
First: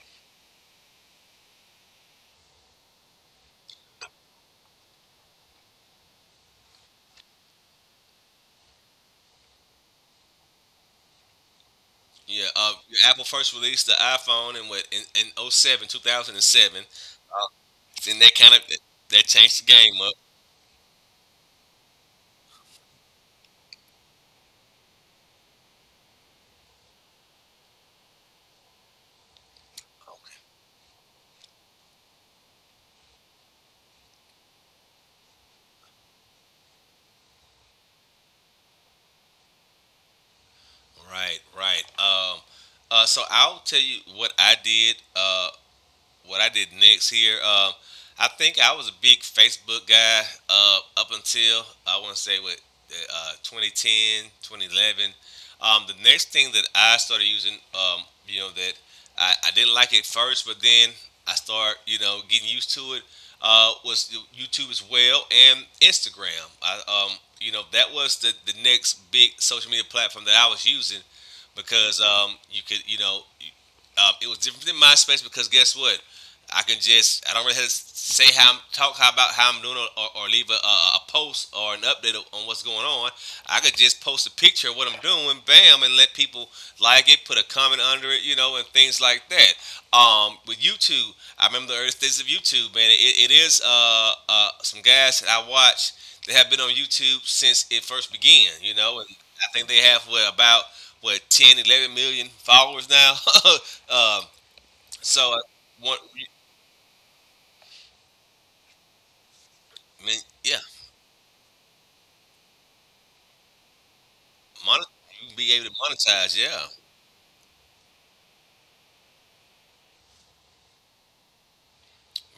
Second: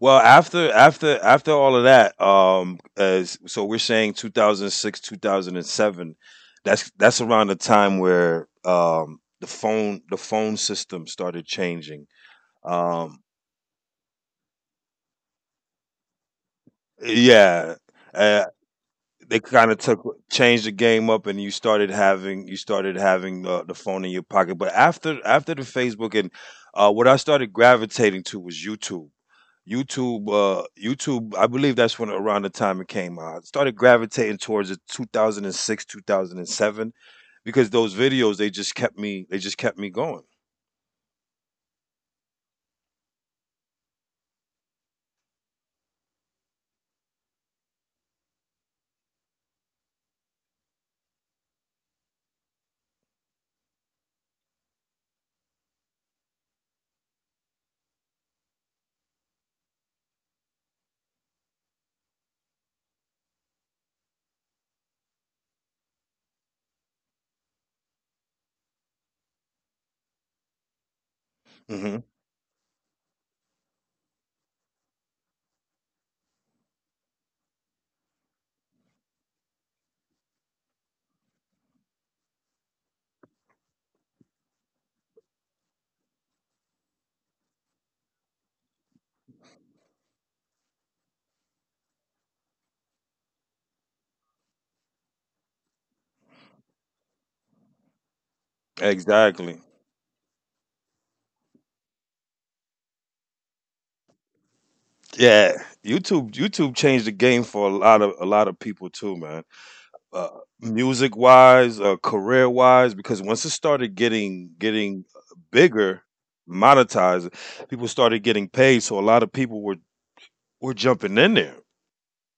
S2: Well, after all of that, as so we're saying, 2006, 2007. That's around the time where the phone system started changing.
S1: Yeah. Apple
S2: Um,
S1: first released the iPhone in what in oh 07, 2007, Uh,
S2: yeah,
S1: and that
S2: uh,
S1: kind of that
S2: they
S1: changed the
S2: kind of
S1: game
S2: took,
S1: up.
S2: changed the game up, and you started having the phone in your pocket. But after the Facebook, and what I started gravitating to was YouTube. YouTube,
S1: Okay.
S2: YouTube, I believe that's when, around the time it came out. It started gravitating towards the 2006, 2007, because those videos, they just kept me going.
S1: Right, right. So I'll tell you what I did. What I did next here. I think I was a big Facebook guy up until I want to say what, 2010, 2011. The next thing that I started using, you know, that I didn't like it first, but then I start, you know, getting used to it, was YouTube as well and Instagram. You know, that was the next big social media platform that I was using
S2: Hmm.
S1: because, you could, it was different than MySpace because guess what? I can just I don't really have to say how I'm talk how about how I'm doing, or leave a post or an update on what's going on. I could just post a picture of what I'm doing, bam, and let people like it, put a comment under it, you know, and things like that. With YouTube, I remember the early days of YouTube, man. It is some guys that I watch that have been on YouTube since it first began, you know, and I
S2: Exactly.
S1: think they have, what, about what, ten, 11 million followers now. *laughs* um, so
S2: Yeah,
S1: one,
S2: YouTube, YouTube changed the game for a lot of, people too, man.
S1: I mean,
S2: uh,
S1: yeah,
S2: Music wise, career wise, because once it started
S1: mon-
S2: getting
S1: you be able to
S2: bigger,
S1: monetize. Yeah,
S2: monetized, people started getting paid, so a lot of people were, jumping in there.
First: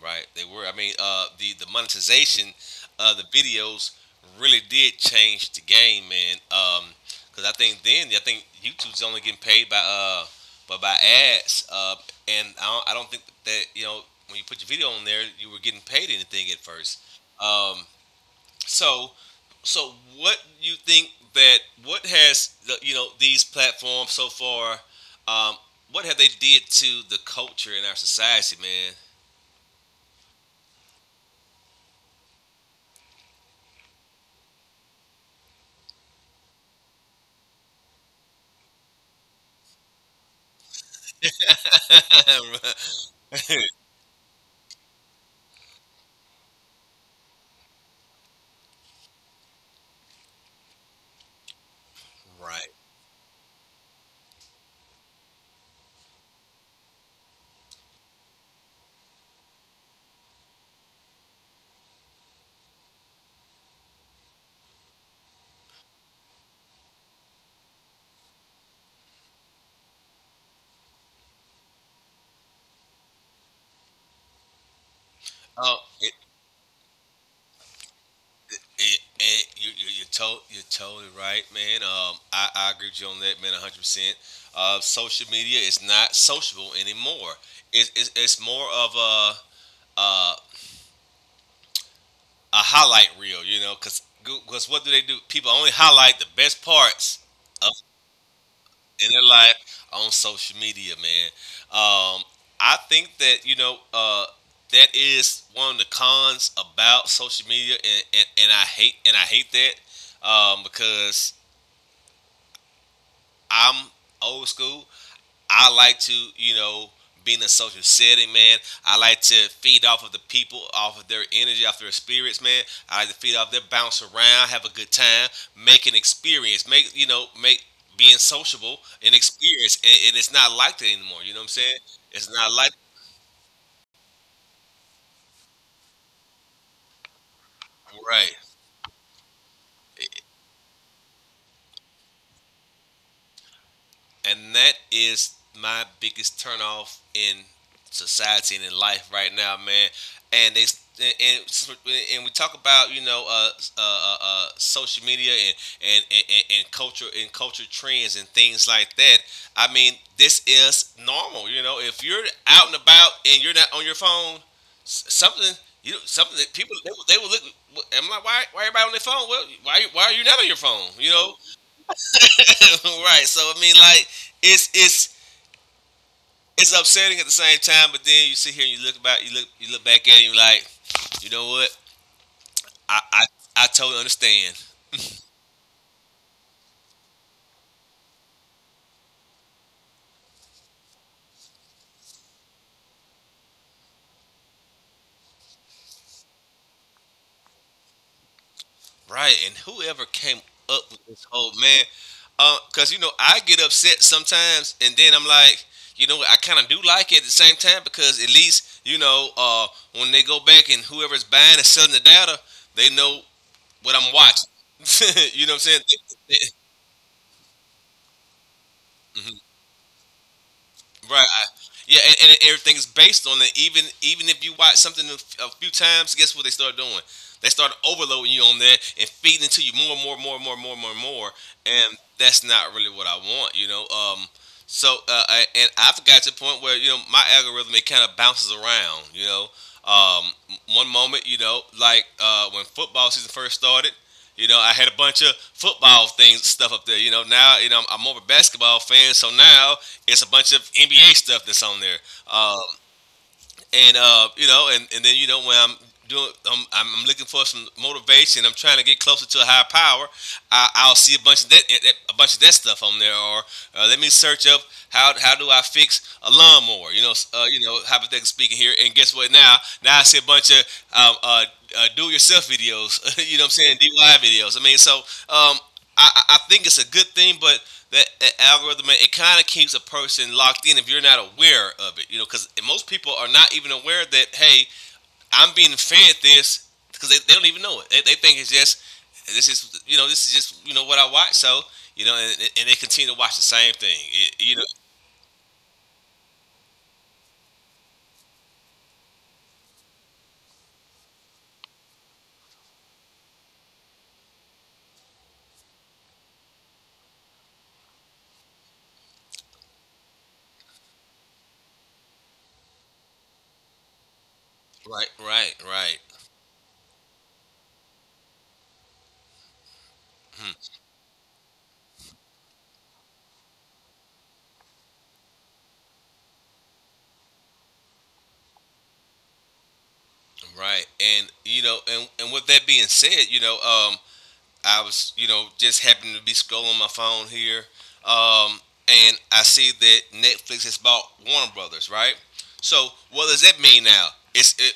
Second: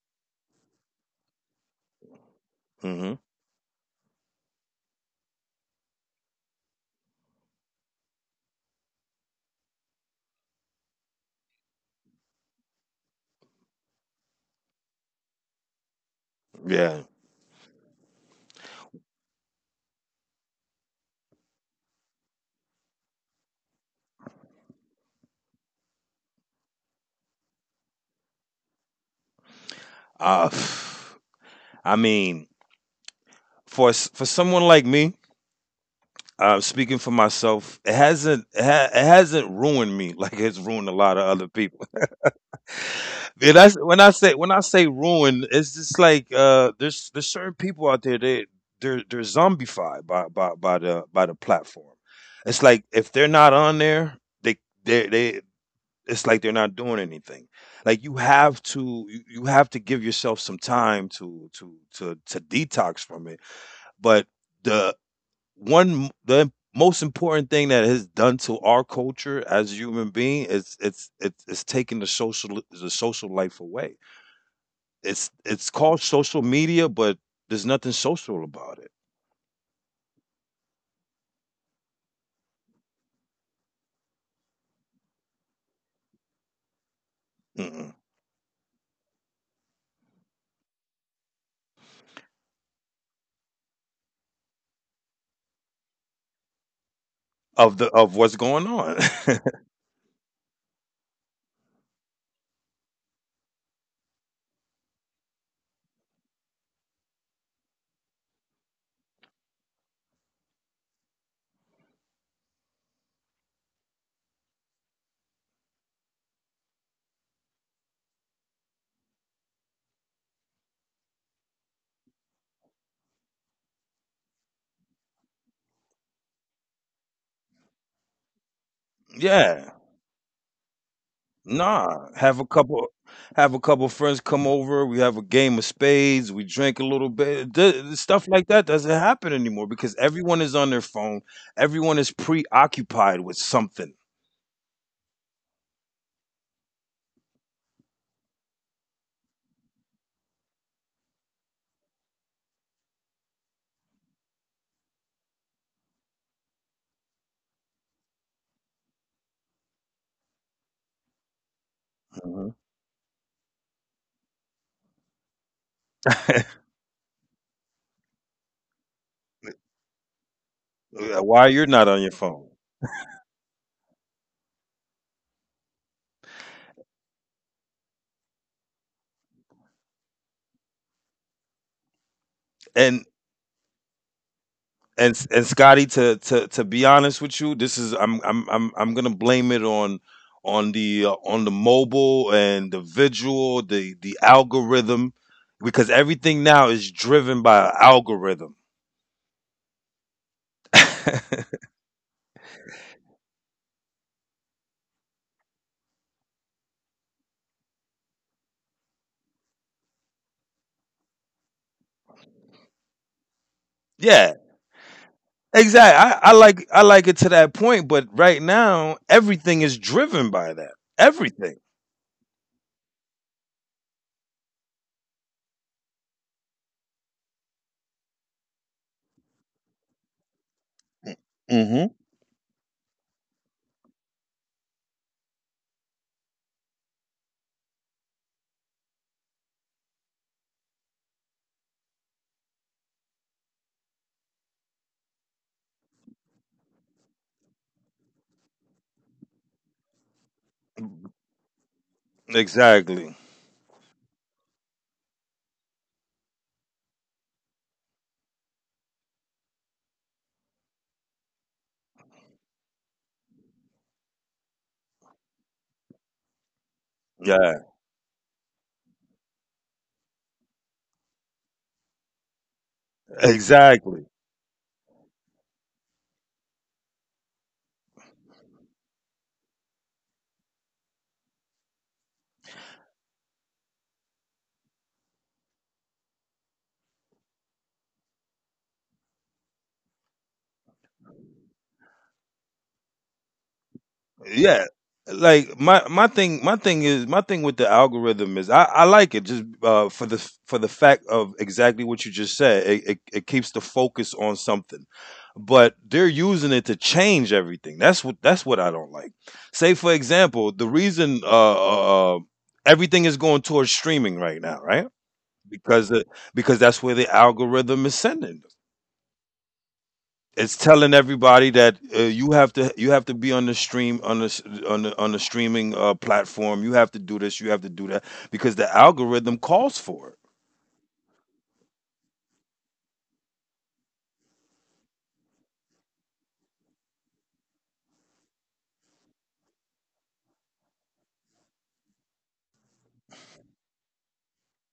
S1: right. They were. I mean, the monetization
S2: Hmm.
S1: of the videos really did change the game, man. Because I think then, I think YouTube's only getting paid by but by ads. And I don't think that, you know, when you put your video on there, you were getting paid anything at first.
S2: Yeah.
S1: Um, so, so what you think that, what has the, you know, these platforms so far, um, what have they did to the culture in our society,
S2: uh, *sighs* I mean, for someone like me, speaking for myself, it hasn't ruined me *laughs* like it's ruined a lot of other people.
S1: man? *laughs*
S2: Yeah, that's when I say, when I say ruin, it's just like, there's certain people out there. They, they're zombified by, the, by the platform. It's
S1: Right.
S2: like if they're not on there, they they it's like they're not doing anything. Like you have to, you have to give yourself some time to, to detox from it. But the one, the most important thing that has done to our culture as a human being, is it's taking the social, the social life away. It's
S1: Oh,
S2: called social media, but there's nothing social about it.
S1: you're, you're totally right, man. I agree with you on that, man, 100%. Social media is not sociable anymore.
S2: Mm-mm.
S1: It's more of uh, a highlight reel, you know, because what do they do? People only highlight the best parts of,
S2: Of the, of what's going on.
S1: in their
S2: *laughs*
S1: life on social media, man. Um, I think that, you know, that is one of the cons about social media, and I hate that, because I'm old school. I like to, you know, be in a social setting, man. I like to feed off of the people, off of their energy, off their spirits, man. I like to feed off their, bounce around, have a good time, make an experience, make, you know, make being sociable an
S2: Yeah.
S1: experience, and it's not like that anymore. You know what I'm saying?
S2: Nah.
S1: It's not like
S2: Have a couple friends come over, we have a game of spades, we drink a little bit. Stuff
S1: right.
S2: like that doesn't happen anymore because everyone is on their phone. Everyone is preoccupied with something.
S1: And that is my biggest turnoff in society and in life right now, man. And they and, we talk about, you know, social media and culture and culture trends and things like that. I mean, this is normal. You know, if you're
S2: Mhm.
S1: out and about and you're not on your phone, something, you something that people, they, they will look. I'm like, why everybody on their phone? Well, why are you not on your phone? You
S2: Yeah,
S1: know,
S2: why you're not on your phone?
S1: *laughs* right? So I mean, like, it's it's it's upsetting at the same time, but then you sit here and you look about you look back at it and you like, you know what? I,
S2: And
S1: I I totally understand.
S2: and Scotty, to, be honest with you, this is, I'm gonna blame it on, on the mobile and the visual, the algorithm, because everything now is driven by an algorithm.
S1: Right. And whoever came up with this
S2: *laughs*
S1: whole, man, because, you know, I get upset sometimes and then I'm like, you know what, I kinda do like it at the same time because at least, you know, when they go back and whoever's buying and selling the data, they know what I'm
S2: Yeah,
S1: watching. *laughs* You know what I'm
S2: exactly.
S1: saying?
S2: I like, it to that point, but right now
S1: *laughs*
S2: everything is driven by that.
S1: Right.
S2: Everything.
S1: Yeah, and everything's based on it. Even, even if you watch something a few times, guess what they start doing? They start overloading you on that and feeding it to you more, more, more, more, more, more, more. And
S2: Hmm.
S1: that's not really what I want, you know. So, and I've got to the point where, you know, my algorithm it kind of bounces around, you know. Um, One moment, you know, like when football season first started, you know, I had a bunch of football things stuff up there. You know, now you know I'm, more of a basketball fan, so now it's a bunch of NBA stuff that's on there. Um,
S2: Exactly.
S1: and you know, and then you know when I'm doing, I'm looking for some motivation. I'm trying to get closer to a higher power. I'll see a bunch of that, a bunch of that stuff on there, or let me search up how do I fix a lawnmower? You
S2: Yeah.
S1: know, hypothetically speaking here. And guess what? Now, now I see a bunch of um, uh, do-it-yourself videos. *laughs* You know what I'm saying?
S2: Exactly.
S1: DIY videos. I mean, so um, I think it's a good thing, but that algorithm it kind of keeps a person locked in if you're not aware of it, you know, because most people are not even aware that, hey, I'm being fed this because they don't even know it. They think it's just, this is, you know, this is just, you know, what I watch, so, you know, and they continue to watch the same thing, It- you know.
S2: Yeah, like my thing with the algorithm is, I like it just, for the, for the fact of exactly what you just said. It keeps the focus on something, but they're using it to change everything. That's what I don't like. Say for example, the reason, everything is going towards streaming right now, right?
S1: Right, right,
S2: Because
S1: right.
S2: because that's where the algorithm is sending.
S1: Hmm,
S2: It's telling everybody that, you have to, you have to be on the stream, on the s- on the streaming, platform. You have to do this. You have to do that, because the algorithm calls for it.
S1: right, and you know, and with that being said, you know, I was, you know, just happened to be scrolling my phone here, um, and I see that Netflix has bought Warner Brothers, right? So what does that mean now? It's it,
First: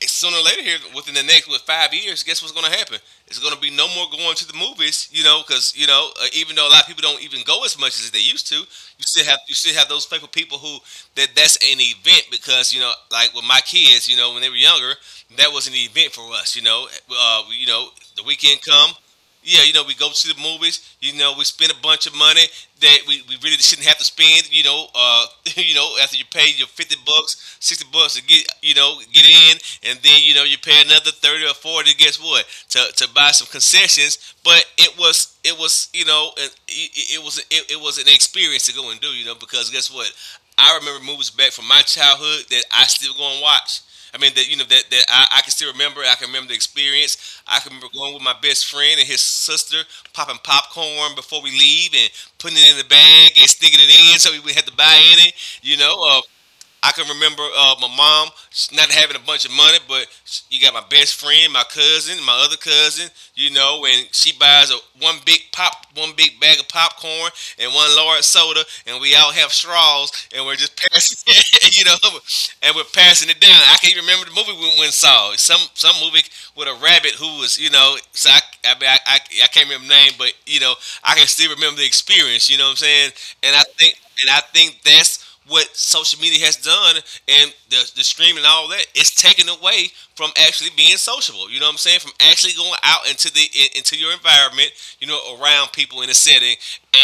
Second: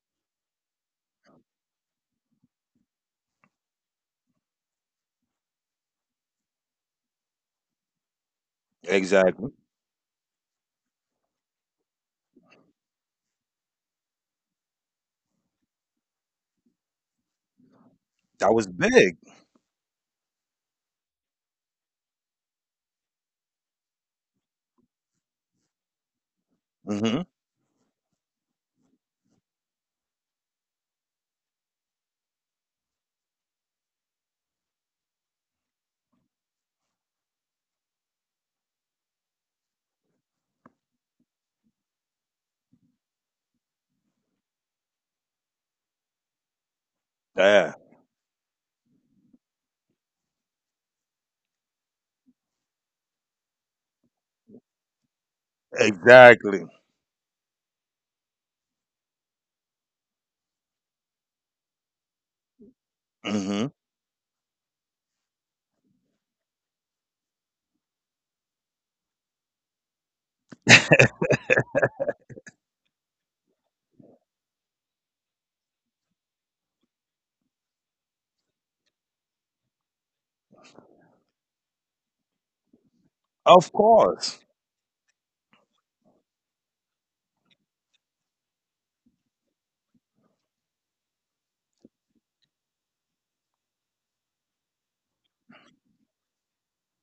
S1: it's sooner or later here within the next with 5 years. Guess what's going to happen? It's going to be no more going to the movies, you know, because even though a lot of people don't even go as much as they used to,
S2: Exactly.
S1: you still have those faithful people who that's an event because you know, like with my kids, you know, when they were younger, that was an event for us, the
S2: That
S1: weekend
S2: was
S1: come,
S2: big.
S1: yeah, you know, we go to the movies. You know, we spend a bunch of money that we really shouldn't have to spend. *laughs* You know, after you pay your fifty
S2: Hmm.
S1: bucks, $60 to get in, and then you know you pay another thirty or forty. Guess what? To buy some concessions, but it was you know an- it was an experience to go and do. You know, because guess what? I remember movies back from my childhood that I still go and watch. I mean that you know that, that I can still remember. I can remember the experience. I can
S2: Yeah.
S1: remember going with my best friend and his sister, popping popcorn before we leave and putting it in the bag and sticking it in so we would have to buy any. You know, uh,
S2: Exactly.
S1: I can remember my mom not having a bunch of money, but you got my best friend, my cousin, my other cousin, you
S2: Hmm.
S1: know, and she buys a one big pop, one big bag of popcorn and one large soda, and we all have straws, and we're just passing, *laughs* you know, and we're passing it down. I can not even remember the movie we went and saw. Some movie with a rabbit who was, you know, so I can't remember the name, but you know, I can still remember the experience. You know what I'm saying? And I
S2: Of
S1: think and
S2: course.
S1: I think that's what social media has done and the streaming and all that. It's taken away from actually being sociable. You know what I'm saying? From actually going out into into your environment, you know, around people in a setting,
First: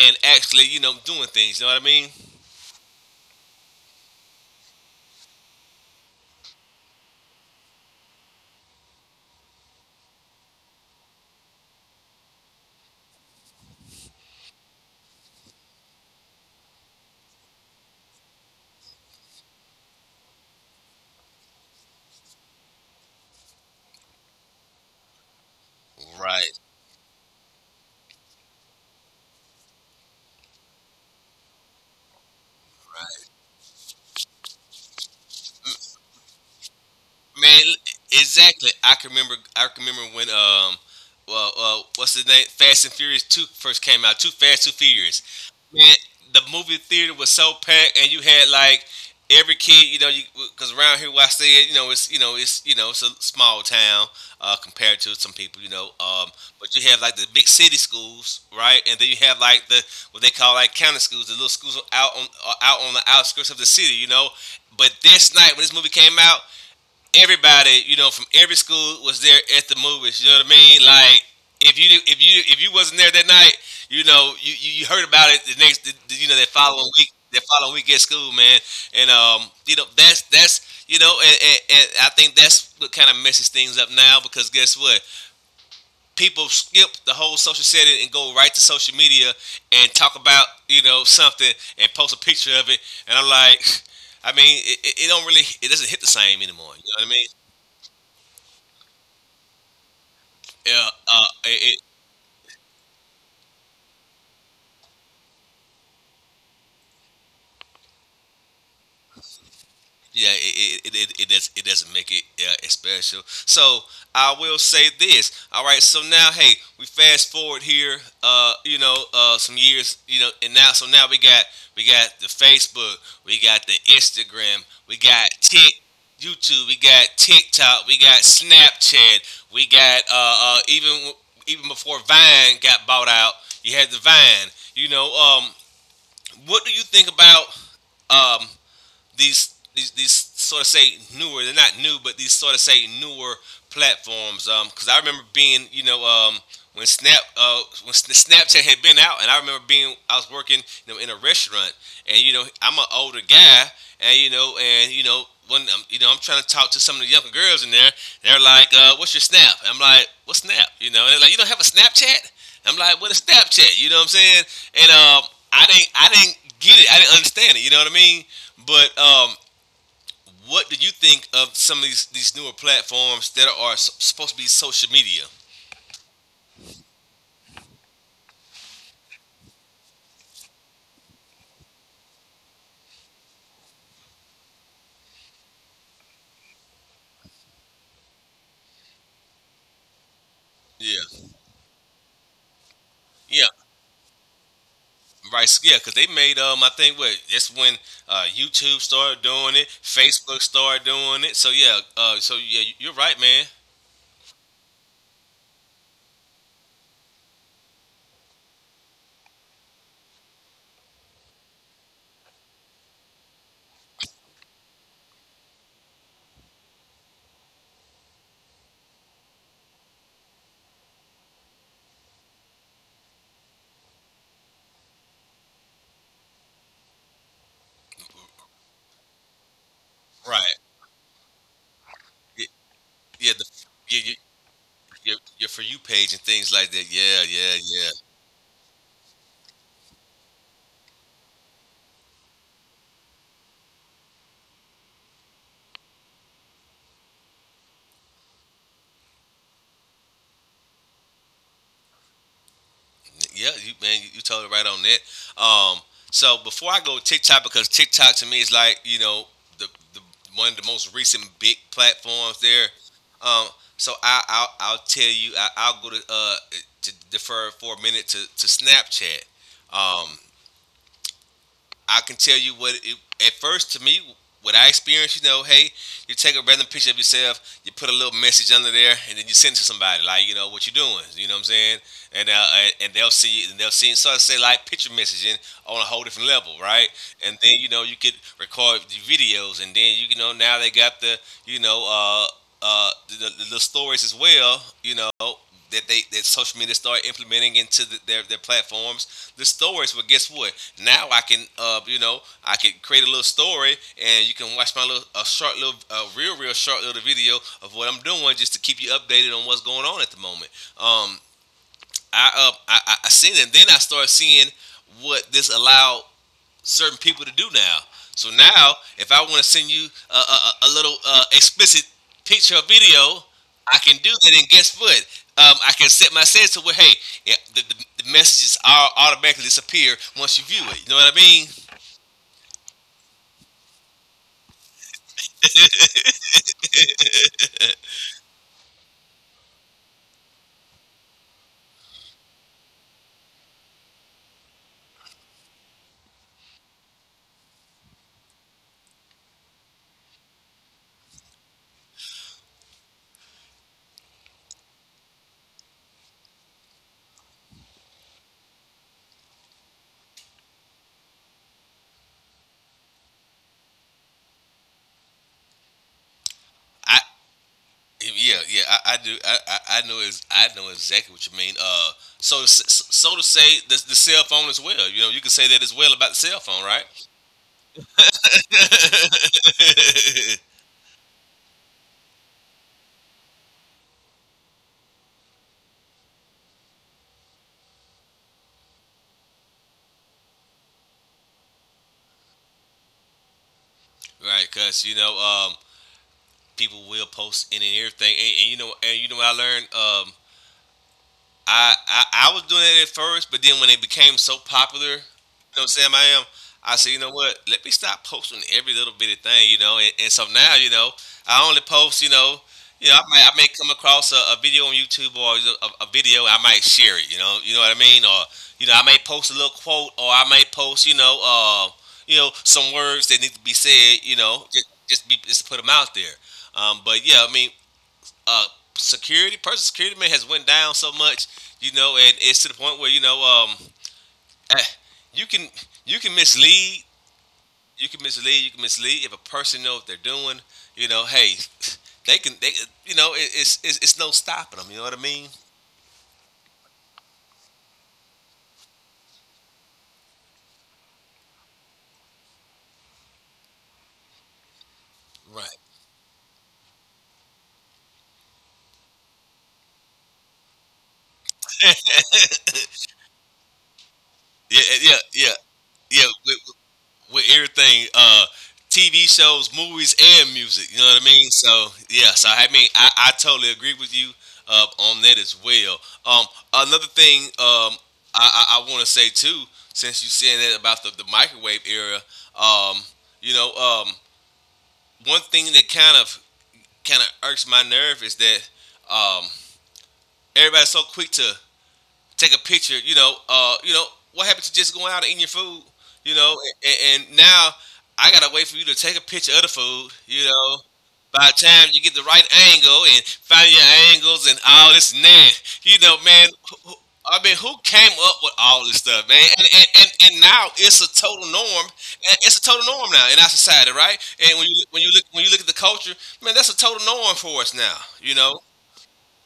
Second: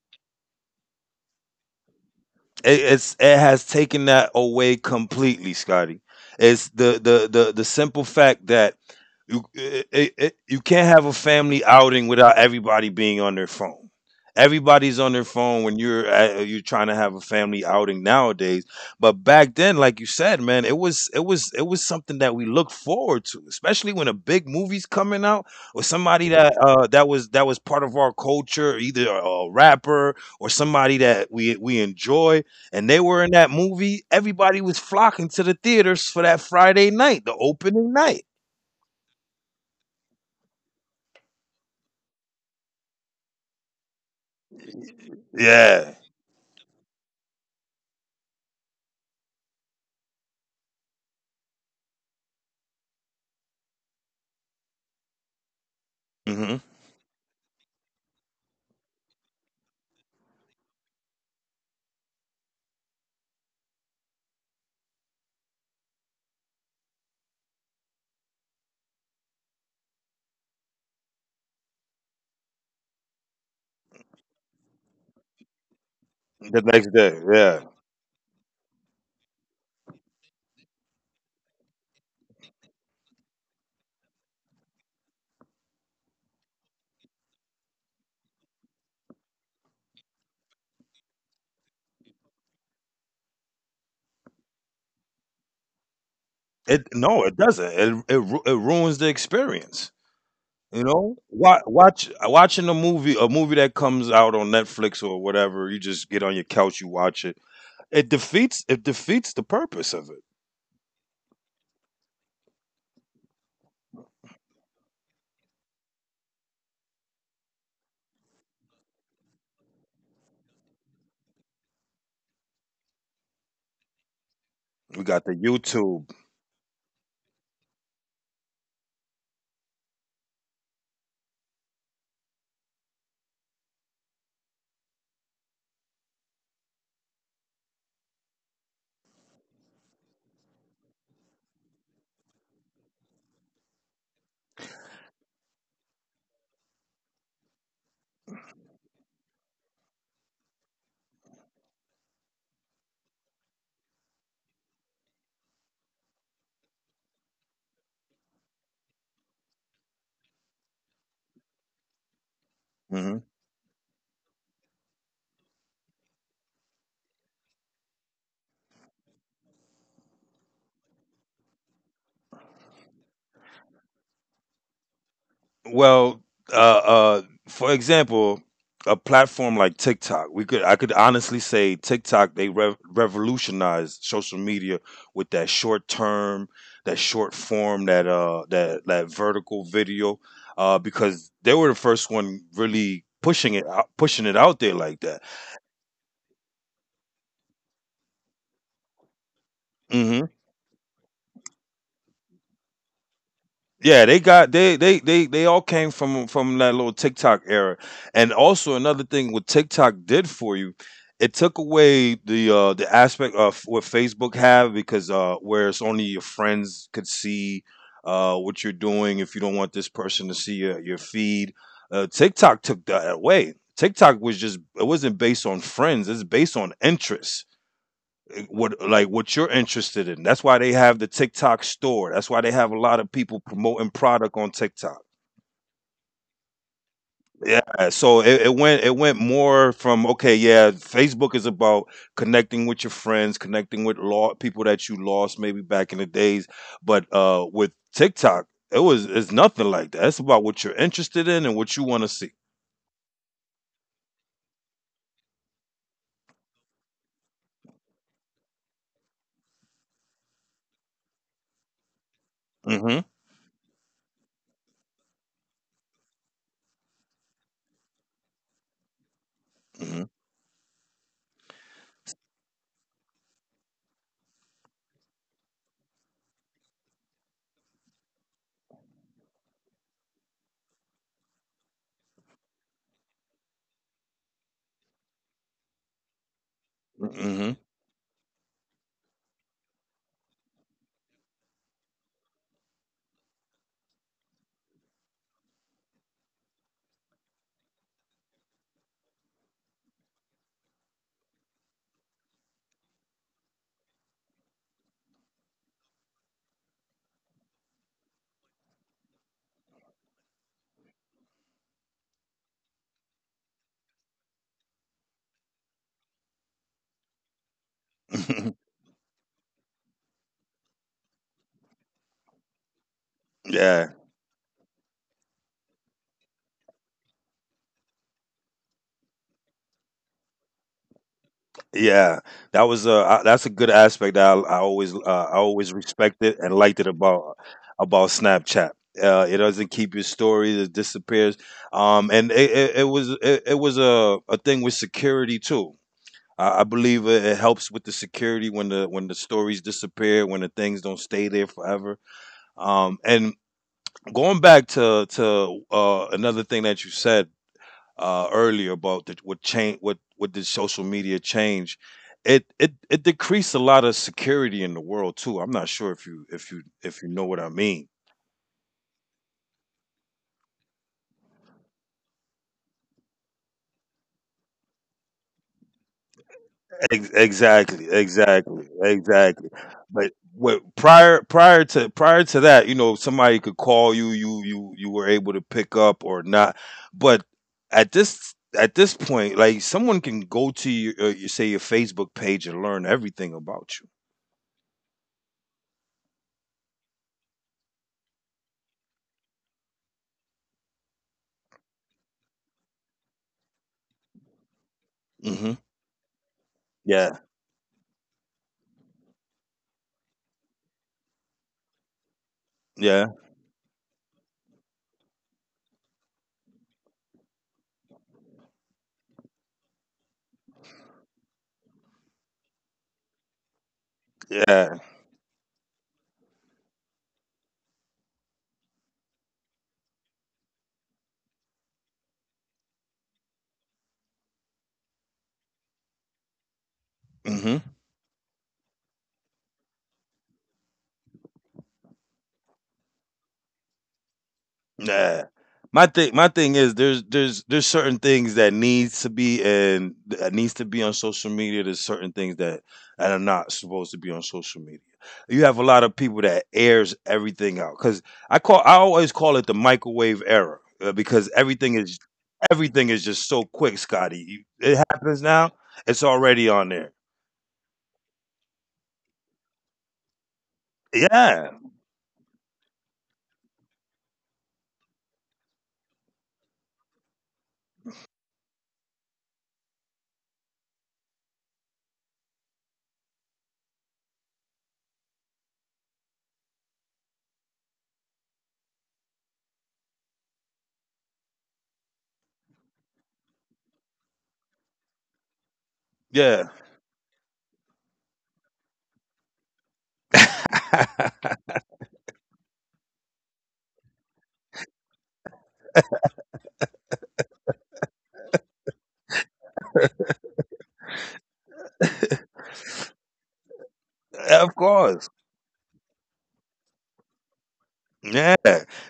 S1: and actually, you know, doing things. You know what I mean?
S2: It, it's, it has taken that away completely, Scotty. It's the, the simple fact that you it, it, it- you can't have a family outing without everybody being on their phone. Everybody's on their phone when you're trying to have a family outing nowadays. But back then, like you said, man, it was something that we looked forward to, especially when a big movie's coming out, or somebody that,
S1: Right.
S2: that was part of our culture, either a rapper or somebody that we enjoy, and they were in that movie. Everybody was flocking to the theaters for that Friday night, the
S1: Man, l-
S2: opening night.
S1: exactly. I can remember when well, what's the name? Fast and Furious Two first came out. Too Fast, Too Furious.
S2: Yeah.
S1: Man, the movie theater was so packed, and you had like every kid. You know, you Because around here where I stay, you know, it's a small town, compared to some people.
S2: Hmm.
S1: But you have like the big city schools, right? And then you have like the what they call like county schools, the little schools out on out on the outskirts of the city. You know, but this night when this movie came out, everybody, you know, from every school was there at the movies. You know what I mean? Like if you wasn't there that night, you know, you heard about it the next, the- you know,
S2: The next day.
S1: that
S2: Yeah.
S1: following week at school, man. And you know, and I think that's what kind of messes things up now because guess what? People skip the whole social setting and go right to social media and talk about, you know, something and post a picture of it, and I'm like. *laughs* I mean, it don't really, it doesn't hit the same anymore. You
S2: It,
S1: know what I
S2: no,
S1: mean?
S2: it doesn't. It ruins the experience. You
S1: Yeah,
S2: know,
S1: it, it
S2: watching a movie that comes out on Netflix or whatever, you just get on your couch, you watch it. It defeats the purpose of it.
S1: yeah, it does, it doesn't make it, yeah, it's special. So I will say this. All right, so now, hey, we fast forward here, you know, some years, you know, and now, so now we got the Facebook, we got the Instagram, we
S2: We got
S1: got
S2: the
S1: Tik,
S2: YouTube.
S1: YouTube, we got TikTok, we got Snapchat, we got even before Vine got bought out, you had the Vine. What do you think about? um, these these sort of say newer. They're not new, but these sort of say newer platforms. Because I remember being, you know, when Snap when Snapchat had been out, and I remember being I was working, you know, in a restaurant, and you know I'm an older guy, and when I'm, you know I'm trying to talk to some of the younger girls in there, they're like, "What's your Snap?" And I'm like, "What Snap?" You know, and they're like, "You don't have a Snapchat." And I'm like, "What
S2: Mm-hmm.
S1: is Snapchat?" You know what I'm saying? And I didn't get it. I didn't understand it. You know what I mean? But what do you think of some of these newer platforms that are supposed to be social media?
S2: Well, uh, uh, for example, a platform like TikTok, we could I could honestly say TikTok they rev revolutionized social media with that short form, that vertical video,
S1: Yeah,
S2: because they were the first one really
S1: yeah,
S2: pushing it out there like that.
S1: right. Yeah, because they made I think what that's when YouTube started doing it,
S2: Mm-hmm.
S1: Facebook started doing it. So yeah, so yeah, you're right, man.
S2: Yeah, they got they all came from that little TikTok era. And also another thing what TikTok did for you, it took away the aspect of what Facebook have because where it's only your friends could see what you're doing if you don't want this person to see your feed. TikTok took that away. TikTok was just It wasn't based on friends, it's based on interests, what you're interested in. That's why
S1: Right.
S2: they have the TikTok store. That's why
S1: Y-
S2: they have a lot of
S1: Yeah,
S2: people
S1: the
S2: promoting
S1: yeah,
S2: product on TikTok.
S1: your For You page and things like that. Yeah, yeah,
S2: Yeah,
S1: yeah.
S2: so it went more from okay, yeah, Facebook is about connecting with your friends, connecting with law people that you lost maybe back in the days, but with TikTok, it's nothing like that. It's about what you're interested in and what you want to see.
S1: Yeah, you man, you told it right on that. So before I go with TikTok, because TikTok to me is like, you know, the, the one of the most recent big platforms there.
S2: Mhm.
S1: Um, so I'll tell you I'll go to defer for a minute to Snapchat.
S2: Mhm.
S1: Um, I can tell you what it, at first to me what I experienced. You know, hey, you take a random picture of yourself, you put a little message under there, and then you send it to somebody like you know what you doing. You know what I'm saying? And and they'll see it. So I say like picture messaging on a whole different level, right? And
S2: Mhm.
S1: then you know you could record the videos, and then you know now they got the, you know, the stories as well. You know that they that social media start implementing into their platforms the stories. But guess what? Now I can, you know, I can create a little story, and you can watch my little, a short little, a real, real short little video of what I'm doing, just to keep you updated on what's going on at the moment. Um, I seen it, and then I started seeing what this allowed certain people to do now. So now,
S2: *laughs*
S1: if I want to send you a, little explicit picture or video, I can
S2: yeah.
S1: do that. And guess what? I can set my settings to where, hey, yeah, the messages are automatically disappear once you view it. You know what I mean?
S2: Yeah, that's a good aspect that I always I always respected and liked it about Snapchat. It doesn't keep your stories; it disappears. And it was a thing with security too. I believe it helps with the security when the stories disappear, when the things don't stay there forever. And going back to another thing that you said earlier about what change what did social media change. It decreased a lot of security in the world too. I'm not sure if
S1: I
S2: you know what I mean.
S1: Yeah, yeah, I do, I know is I know exactly what you mean. So to say the cell phone as well. You know you can say that as well about the cell phone, right?
S2: Exactly. But what prior prior to prior to that, you know, somebody could call you, you were able to pick up or not. But at this point, like someone can go to your, you say, your Facebook page and learn everything about
S1: *laughs* Right, 'cause you know, people will post any and everything. And you know, what I learned, I was doing it at first, but then when it became so popular, you
S2: you. Hmm.
S1: know what I'm saying, I am. I said, you know
S2: Yeah,
S1: what? Let me stop posting every little bitty thing, you know. And so now, you know, I only post, you know,
S2: yeah,
S1: I may come across a video on YouTube or, you know, a video, I might share it, you know what I mean, or you know, I may post a little quote, or I may post, you know, some words that need to be said, you know,
S2: yeah.
S1: just put them out there. But yeah, I mean, uh, security, personal security, man, has went down so much, you know, and it's to the point where you know, eh, you can you can mislead,
S2: Hmm.
S1: you can mislead if a person knows what they're doing. You know, hey, *laughs* they can, they, you know, it, it's no stopping them. You know what I
S2: Nah.
S1: mean?
S2: My thing is there's certain things that needs to be on social media. There's certain things that are not supposed to be on social media. You
S1: Right.
S2: have a lot of people that airs everything out, cuz I call, I always call it the microwave era, because everything is just so quick, Scotty. You,
S1: Yeah,
S2: it
S1: yeah,
S2: happens now.
S1: yeah.
S2: It's already on there.
S1: With everything, TV shows, movies, and music. You know what I mean?
S2: Yeah.
S1: So yeah, so I mean, I totally agree with you on that as well. Um, another thing, I want to say too, since you saying that about the microwave era, um, you know, one thing that kind of irks my nerve is that um, everybody's so quick to take a picture. You know, you know, what happened to just going out and eating your food? You know,
S2: Yeah.
S1: and now I gotta wait for you to take a picture of the food. You know, by the time you get the right angle and find your angles and all this and that, you know, man. I mean, who came up with all this stuff, man? And now it's a total norm. And It's a total norm now in our society, right? And
S2: *laughs*
S1: when
S2: of
S1: you when you look
S2: course.
S1: when you look at the culture, man, that's a total norm for us now. You know,
S2: Yeah,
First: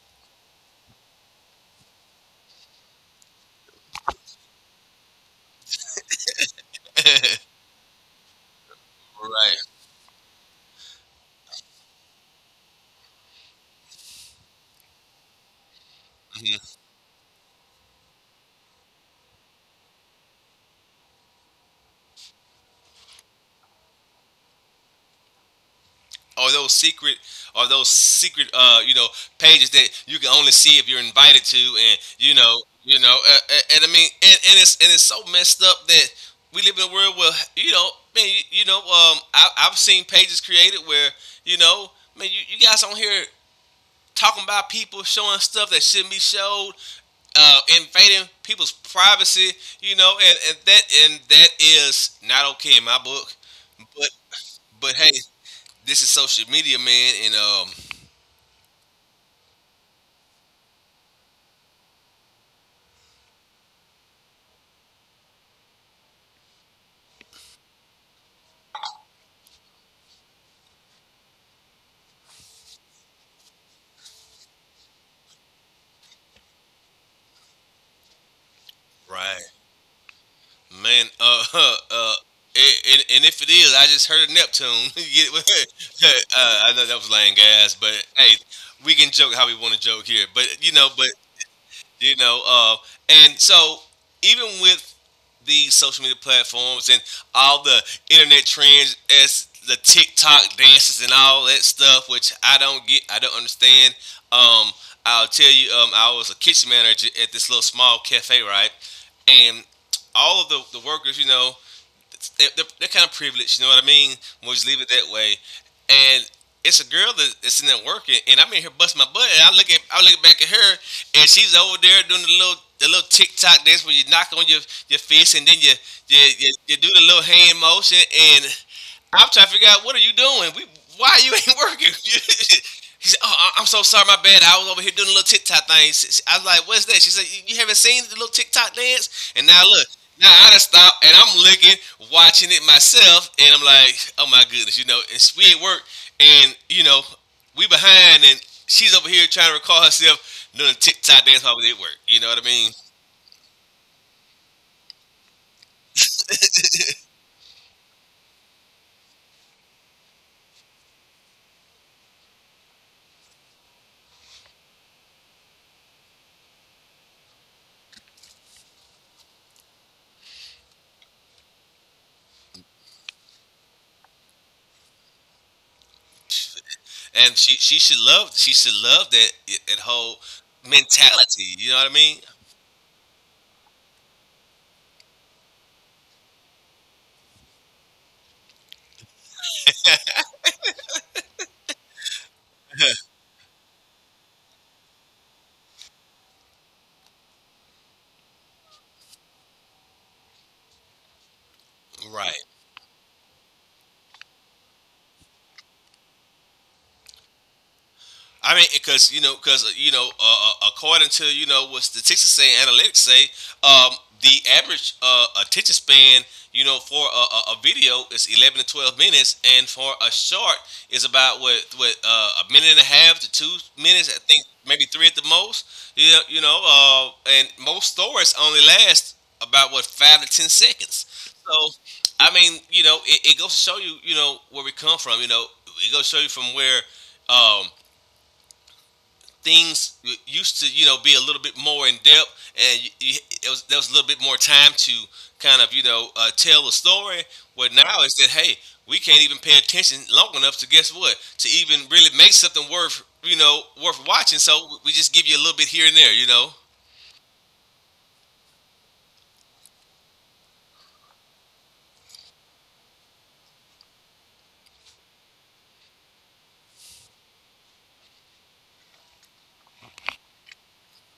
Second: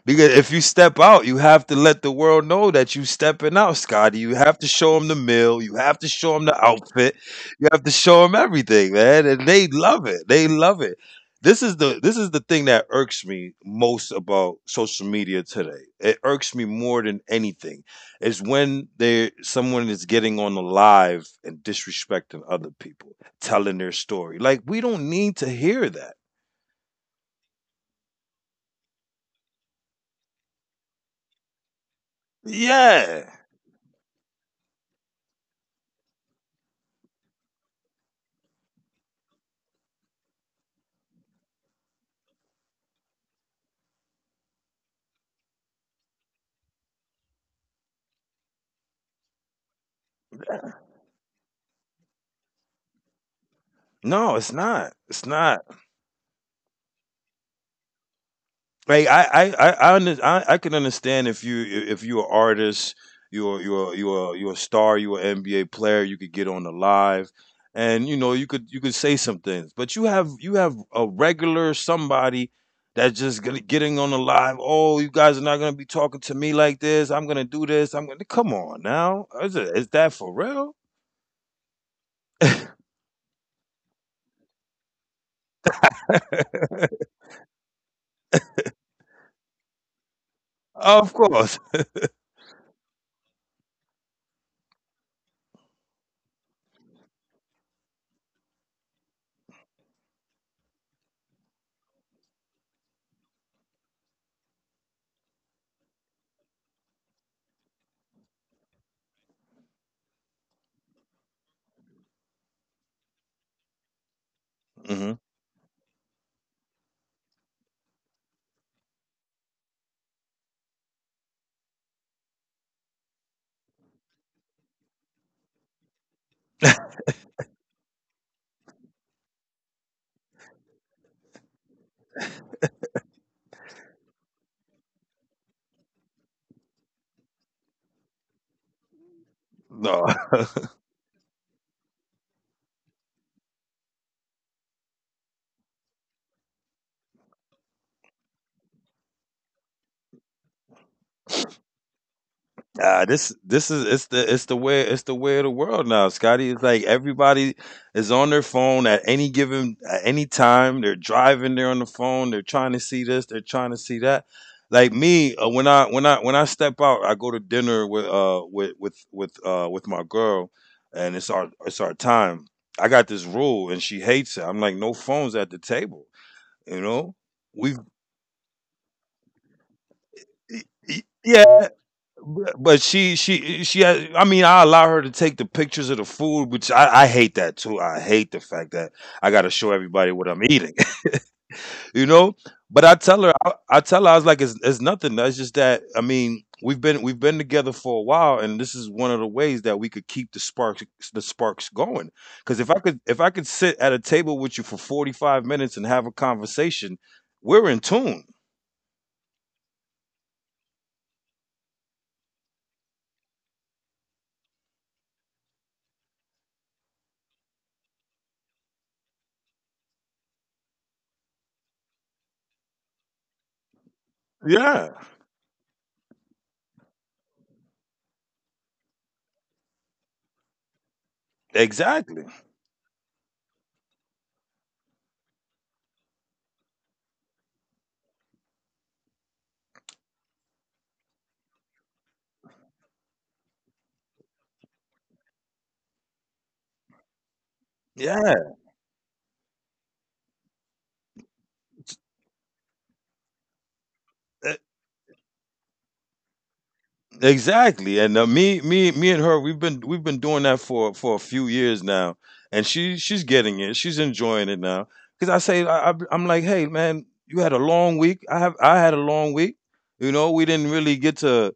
S2: because if you step out, you have to let the world know that you stepping out, Scotty. You have to show them the meal. You have to show them the outfit. You have to show them everything, man. And they
S1: right?
S2: love it. They love it. This is the thing that irks me most about social media today. It irks me more than anything is when they someone is getting on the live and disrespecting other people, telling their story. Like we don't need to hear that.
S1: or those secret or those secret pages that you can only see if you're invited to, and you know,
S2: Yeah.
S1: you know and I mean and it's so messed up that we live in a world where, you know, man, I've seen pages created where, you know, man, you guys on here talking about people showing stuff that shouldn't be showed, uh, invading people's privacy, you know. And that is not okay in my book.
S2: No,
S1: but
S2: it's not. It's
S1: but hey,
S2: not.
S1: this is social media, man, and
S2: I can understand if you if you're an artist, you're a star, you're an NBA player, you could get on the live, and you know you could say some things. But you have a regular somebody getting on the live. Oh, you guys are not gonna be talking to me like this. I'm gonna do this. I'm gonna come on now.
S1: right,
S2: Is that for real?
S1: man. *laughs* And if it is, I just heard of Neptune. *laughs* Get it? *laughs* I know that was lame gas, but hey, we can joke how we want to joke here. But, you
S2: Of
S1: know,
S2: course.
S1: you know, uh, and so, even with these social media platforms and all the internet trends, as the TikTok dances and all that stuff, which I don't get, I don't understand. Um, I'll tell you, I was a kitchen manager at this little small cafe, right? And all of the workers, you know, they're kind of privileged, you know what I mean?
S2: *laughs*
S1: We'll just
S2: hmm
S1: leave it that way. And it's a girl that's in there working, and I'm in here busting my butt. And I look back at her, and she's over there doing the little TikTok dance where you knock on your fist, and then you do the little hand motion, and I'm trying to figure out, what are you doing? We Why you ain't working? *laughs* He said, "Oh, I'm so sorry, my bad. I was over here doing a little TikTok thing." She- I was like, "What's that?" She said, You haven't seen the little TikTok dance?" And now
S2: No.
S1: look,
S2: *laughs*
S1: now I done stopped, and I'm looking, watching it myself, and I'm like, "Oh my goodness," you know. It's we at work, and you know, we behind, and she's over here trying to recall herself doing a TikTok dance while we at work. You know what I mean?
S2: This this is it's the way of the world now, Scotty. It's like everybody is on their phone at any given at any time. They're driving, they're on the phone, they're trying to see this, they're trying to see that. Like me, when I step out, I go to dinner with with my girl, and it's our time. I got this rule, and she hates it. I'm like, no phones at the table. You know, we
S1: And
S2: have
S1: she should love that that whole
S2: yeah.
S1: mentality. You know what I mean?
S2: But I mean, I allow her to take the pictures of the food, which I hate that too. I hate the fact that I got to show everybody what I'm eating, you know. But I tell her, I was like, it's nothing. That's just that. I mean, we've been together for a while, and this is one of the ways that we could keep the sparks going. Because
S1: Right.
S2: if I could sit at a table with you for 45 minutes and have a conversation, we're in tune.
S1: I mean, because you know, according to, you know, what statistics say, analytics say, um, the average attention span, you know, for a video is 11 to 12 minutes, and for a short is about what a minute and a half to 2 minutes. I think
S2: Yeah,
S1: maybe 3 at the most. You know, and most stories only last about, what, 5 to 10 seconds. So,
S2: exactly.
S1: I mean, you know, it goes to show you, you know, where we come from. You know, it goes to show you from where um, things used to, you know, be a little bit more in depth, and there was a little bit more time to kind of, you know, tell a story, where
S2: Yeah,
S1: now is that, hey, we can't even pay attention long enough to guess what, to even really make something worth, you know, worth watching, so we just give you a little bit here and there, you know.
S2: exactly. And and her, we've been doing that for a few years now, and she's getting it, she's enjoying it now. Because I say, I'm like, hey man, you had a long week. I had a long week. You know, we didn't really get to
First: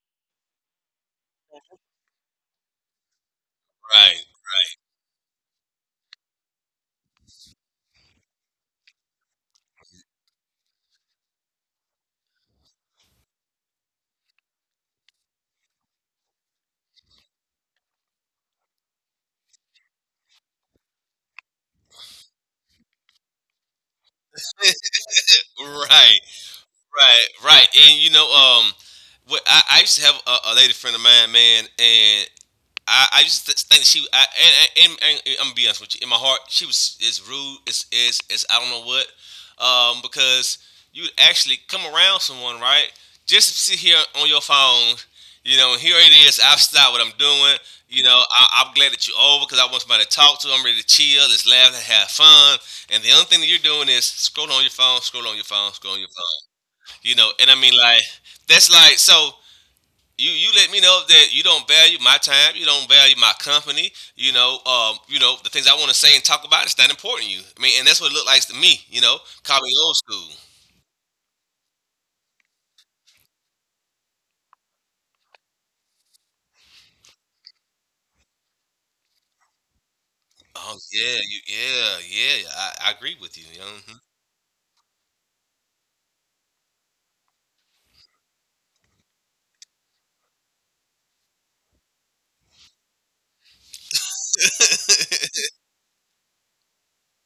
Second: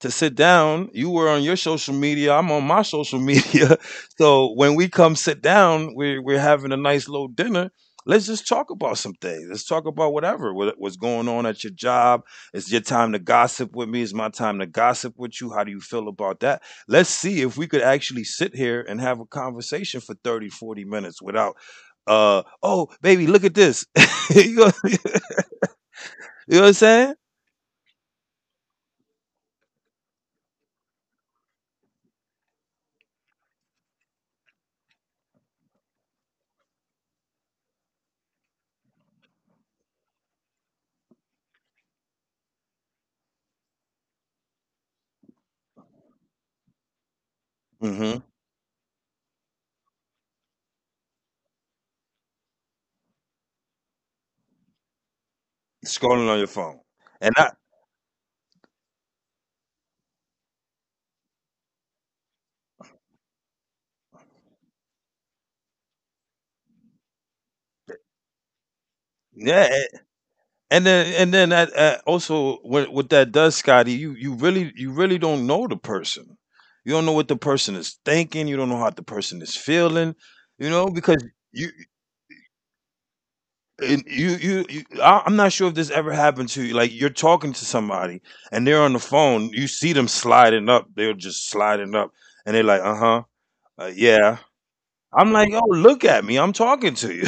S2: sit down. You were on your social media. I'm on my social media. *laughs*
S1: right
S2: So when we come sit down, we're having a nice little dinner. Let's just talk about some things. Let's talk about whatever what's going on at your job, it's your time to gossip with me. It's my time to gossip with you. How do you feel about that? Let's see if we could actually sit here and have a conversation for 30, 40 minutes without, oh, baby, look at this. *laughs* you, know, *laughs* you
S1: right right
S2: know what I'm saying?
S1: right right And you know, what I used to have a lady friend of mine, man, and I just think she, I, and I'm gonna be honest with you, in my heart, she was is rude is I don't know what, because you would actually come around someone, right, just sit here on your phone. You know, and here it is, I've stopped what I'm doing. You know,
S2: Mm-hmm.
S1: I'm glad that you're over because I want somebody to talk to. I'm ready to chill, let's laugh, let's have fun, and the only thing that you're doing is scroll on your phone, scroll on your phone, scroll on your
S2: Scrolling on
S1: phone.
S2: your phone.
S1: You know,
S2: And I,
S1: and I mean, like, that's like, so you let me know that you don't value my time, you don't value my company. You know, you know, the things I want to say and talk about, it's not important to you. I mean, and that's what it looked like to me. You know, call
S2: yeah,
S1: me old school.
S2: and then that, also what that does, Scotty, you really don't know the person. You don't know what the person is thinking. You don't know how the person is feeling. You
S1: Oh
S2: know,
S1: yeah,
S2: because you,
S1: yeah, yeah. I agree with you. You know. Mm-hmm.
S2: and I'm not sure if this ever happened to you. Like you're talking to somebody and they're on the phone. You see them sliding up. They're just sliding up, and they're like, "Uh-huh, yeah." I'm like, "Yo, look at me. I'm talking to you."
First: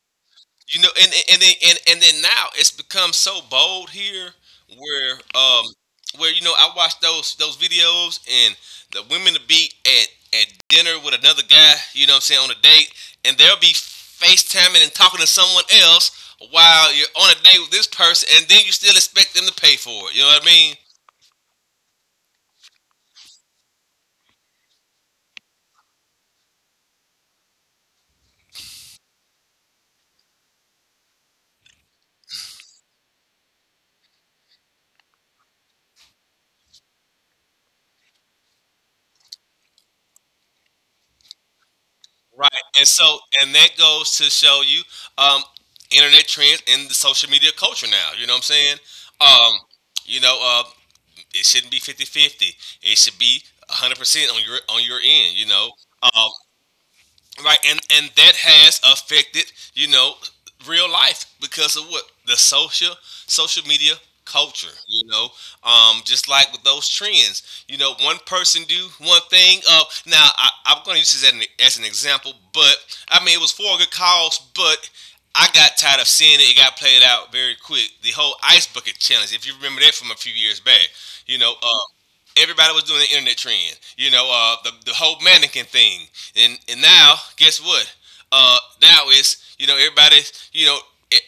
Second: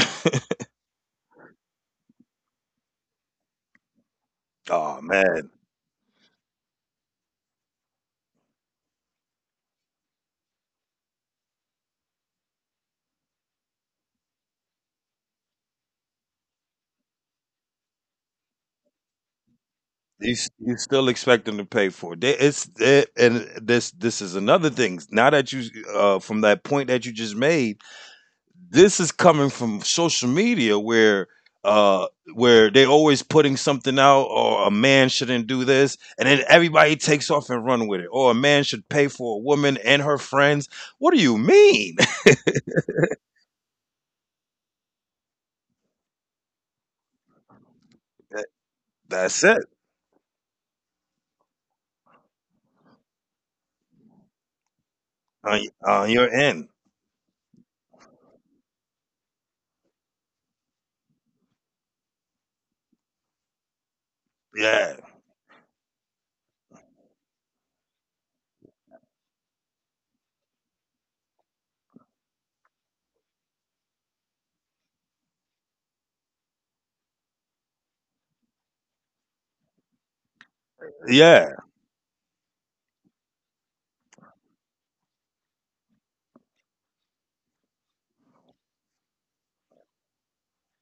S1: You know, and and then now it's become so bold here
S2: *laughs* oh
S1: where,
S2: man,
S1: where, you know, I watch those videos, and the women to be at dinner with another guy, you know what I'm saying, on a date, and they'll be FaceTiming and talking to someone else while you're on a date with this person, and then you still expect them to pay for it. You know what I mean?
S2: you still expect them to pay for it. They, and this is another thing. Now that you, from that point that you just made, this is coming from social media where uh they always putting something out, or a man shouldn't do this, and then everybody takes off and run with it, or a man should pay for a woman and her friends. What do you mean? *laughs*
S1: Right. And so, and that goes to show you, um internet trends and the social media culture now, you know what I'm
S2: That-
S1: saying? Um
S2: that's it
S1: you know, uh, It shouldn't be 50-50. It should be 100% on your end, you know.
S2: on,
S1: Um,
S2: on your end
S1: right, and that has affected, you know, real life because of what the social media culture, you
S2: yeah
S1: know. Just like with those trends, you know, one person do one thing. Now I'm going to use this as as an example, but I mean, it was for a good cause, but I got tired of seeing it. It got played out very quick. The whole ice bucket challenge, if you remember that from a few years back, you know,
S2: yeah
S1: everybody was doing the internet trend. You know, the whole mannequin thing. And now guess what? Now it's, you know, everybody, you know, it,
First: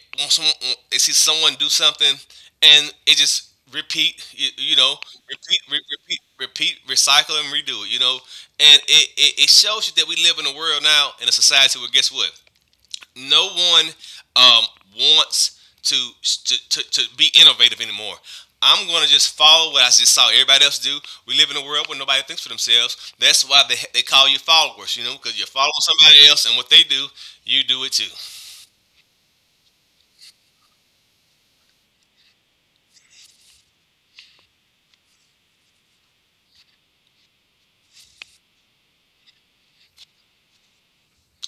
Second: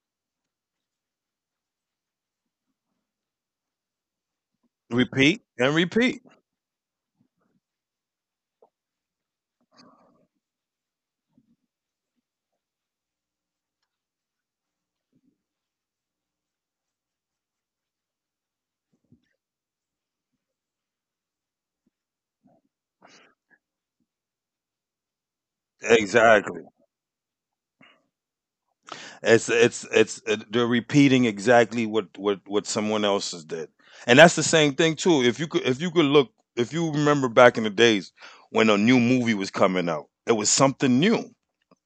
S1: they see someone do something, and it just you know,
S2: repeat
S1: repeat
S2: and
S1: re-
S2: repeat
S1: repeat repeat recycle and redo it. You know, and it, it shows you that we live in a world now, in a society, where guess what? No one, um, wants to, to be innovative anymore. I'm going to just follow what I just saw everybody else do. We live in a world where nobody thinks for themselves. That's why they call you followers, you know, because you're following
S2: exactly.
S1: somebody else, and what they do, you do it too.
S2: It's They're repeating exactly what someone else has did, and that's the same thing too. If you could look, if you remember back in the days when a new movie was coming out, it was something new.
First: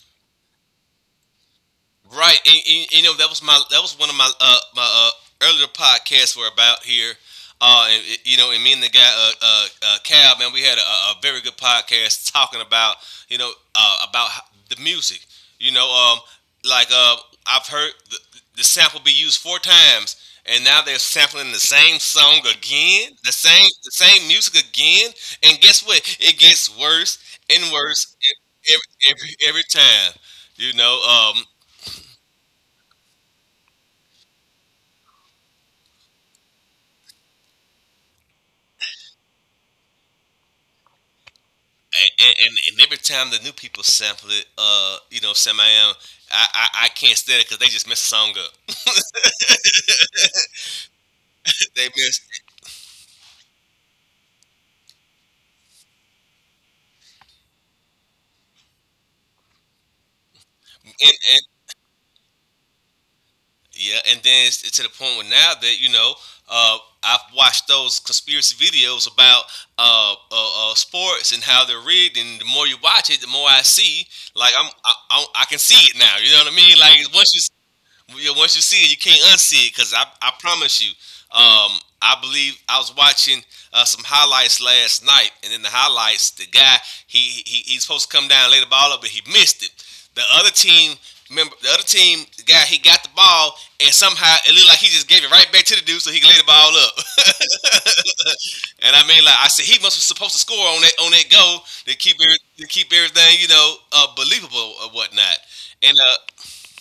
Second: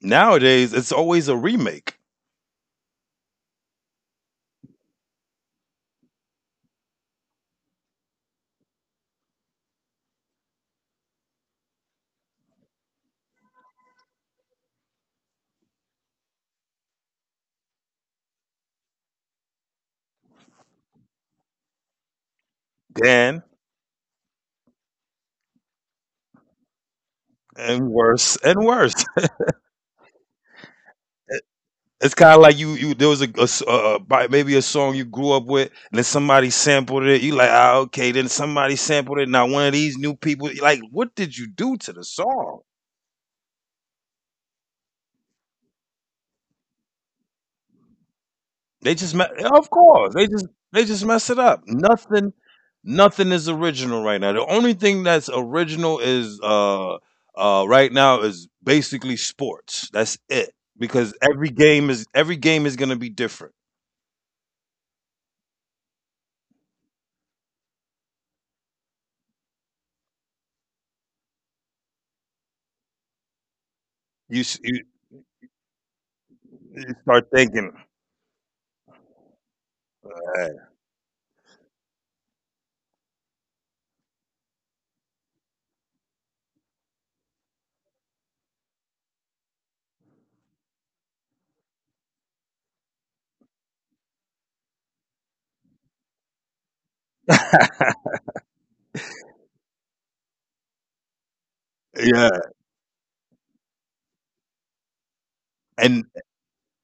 S2: Nowadays, it's always a remake,
S1: Right, and you know, that was my, that was one of my earlier podcasts were about here. And, you know, and me and the guy, Cal, man, we had a very good podcast, talking about, you know, about the music. You know, like uh, I've heard the sample be used 4 times, and now they're sampling the same song again,
S2: then,
S1: the same music again. And guess what? It gets worse and
S2: and
S1: worse,
S2: worse and worse.
S1: every time. You know,
S2: *laughs* It's kind of like you there was a, maybe a song you grew up with, and then somebody sampled it. You like ah okay, then somebody sampled it. Now one of these new people, you like what did you do to the
S1: and,
S2: song?
S1: and every time the new people sample it, you know, Sam I Am, I can't stand it because they just mess the song up.
S2: Yeah, of course they just mess it up.
S1: *laughs* They mess,
S2: Nothing is original right now. The only thing that's original is right now is basically sports. That's it,
S1: and,
S2: because
S1: and
S2: every game is gonna be different.
S1: yeah, and then it's to the point where now that, you know, uh, I've watched those conspiracy videos about sports and how they're rigged, and the more you watch it, the more I see.
S2: You
S1: Like,
S2: s- you,
S1: I can see it now. You know what I mean?
S2: you
S1: Like,
S2: start
S1: once you,
S2: thinking,
S1: yeah, once you see it, you can't unsee it, because I
S2: yeah,
S1: promise you, um, I believe I was watching some highlights last night, and in the highlights, the guy, he's supposed to come down, lay the ball up, but he missed it. The other team the other team, the guy, he got the ball, and somehow it looked like he just gave it right back to the dude so he can lay the ball up. *laughs* And I mean, like I said, he must was supposed to score on that goal to keep
S2: yeah.
S1: every- to keep everything, you know, believable or whatnot. And
S2: And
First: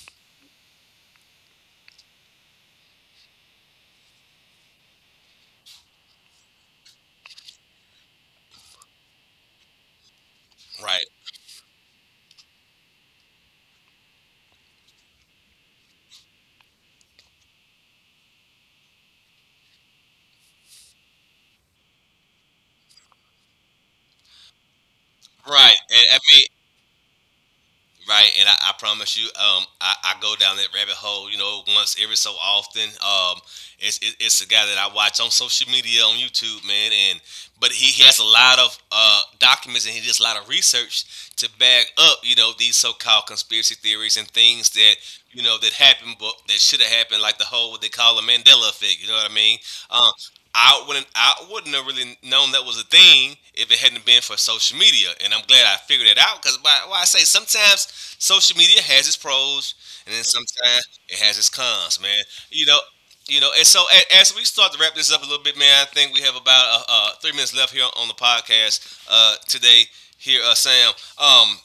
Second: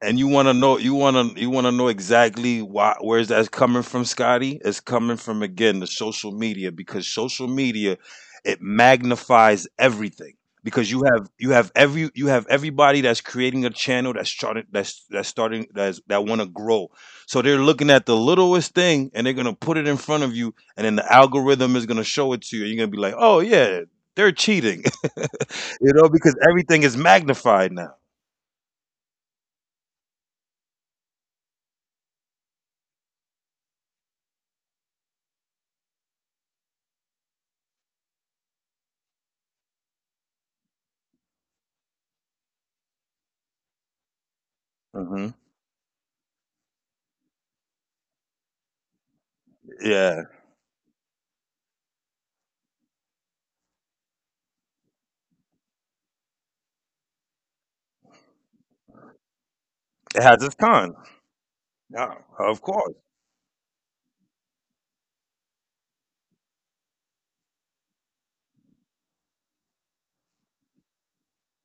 S2: and you want to know, you want to know exactly why, where's that's coming from, Scotty. It's coming from, again, the social media, because social media, it magnifies everything, because
S1: right.
S2: you have every you have everybody that's creating a channel that's starting, that's that want to grow, so they're looking at the littlest thing and they're going to put it in front of you, and then the algorithm is going to show it to you. You're going to be like, oh yeah, they're cheating. *laughs*
S1: Right.
S2: You
S1: And
S2: know,
S1: I
S2: because
S1: mean,
S2: everything is magnified now.
S1: right, and I promise you, I go down that rabbit hole, you know, once every so often. It's a guy that I watch on social media on YouTube, man, and but he has a lot of documents, and he does a lot of research to back up, you know, these so-called conspiracy theories and things that
S2: Hmm.
S1: you know that happened, but that should have happened, like the whole what they call the Mandela effect. You know what I mean? Um,
S2: Yeah,
S1: I wouldn't have really known that was a thing if it hadn't been for social media, and I'm glad I figured it out because why I say sometimes social media has its pros, and
S2: it
S1: then
S2: has its
S1: sometimes
S2: con.
S1: it has its cons,
S2: Yeah,
S1: man.
S2: of
S1: You know,
S2: course.
S1: you know, and so as we start to wrap this up a little bit, man, I think we have about 3 minutes left here on the podcast today. Here, Sam, um,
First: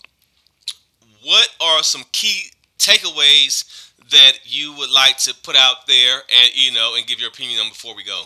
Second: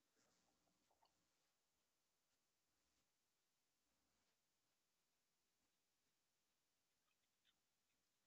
S1: what are some key takeaways that you would like to put out there, and you know, and give your opinion on before we go?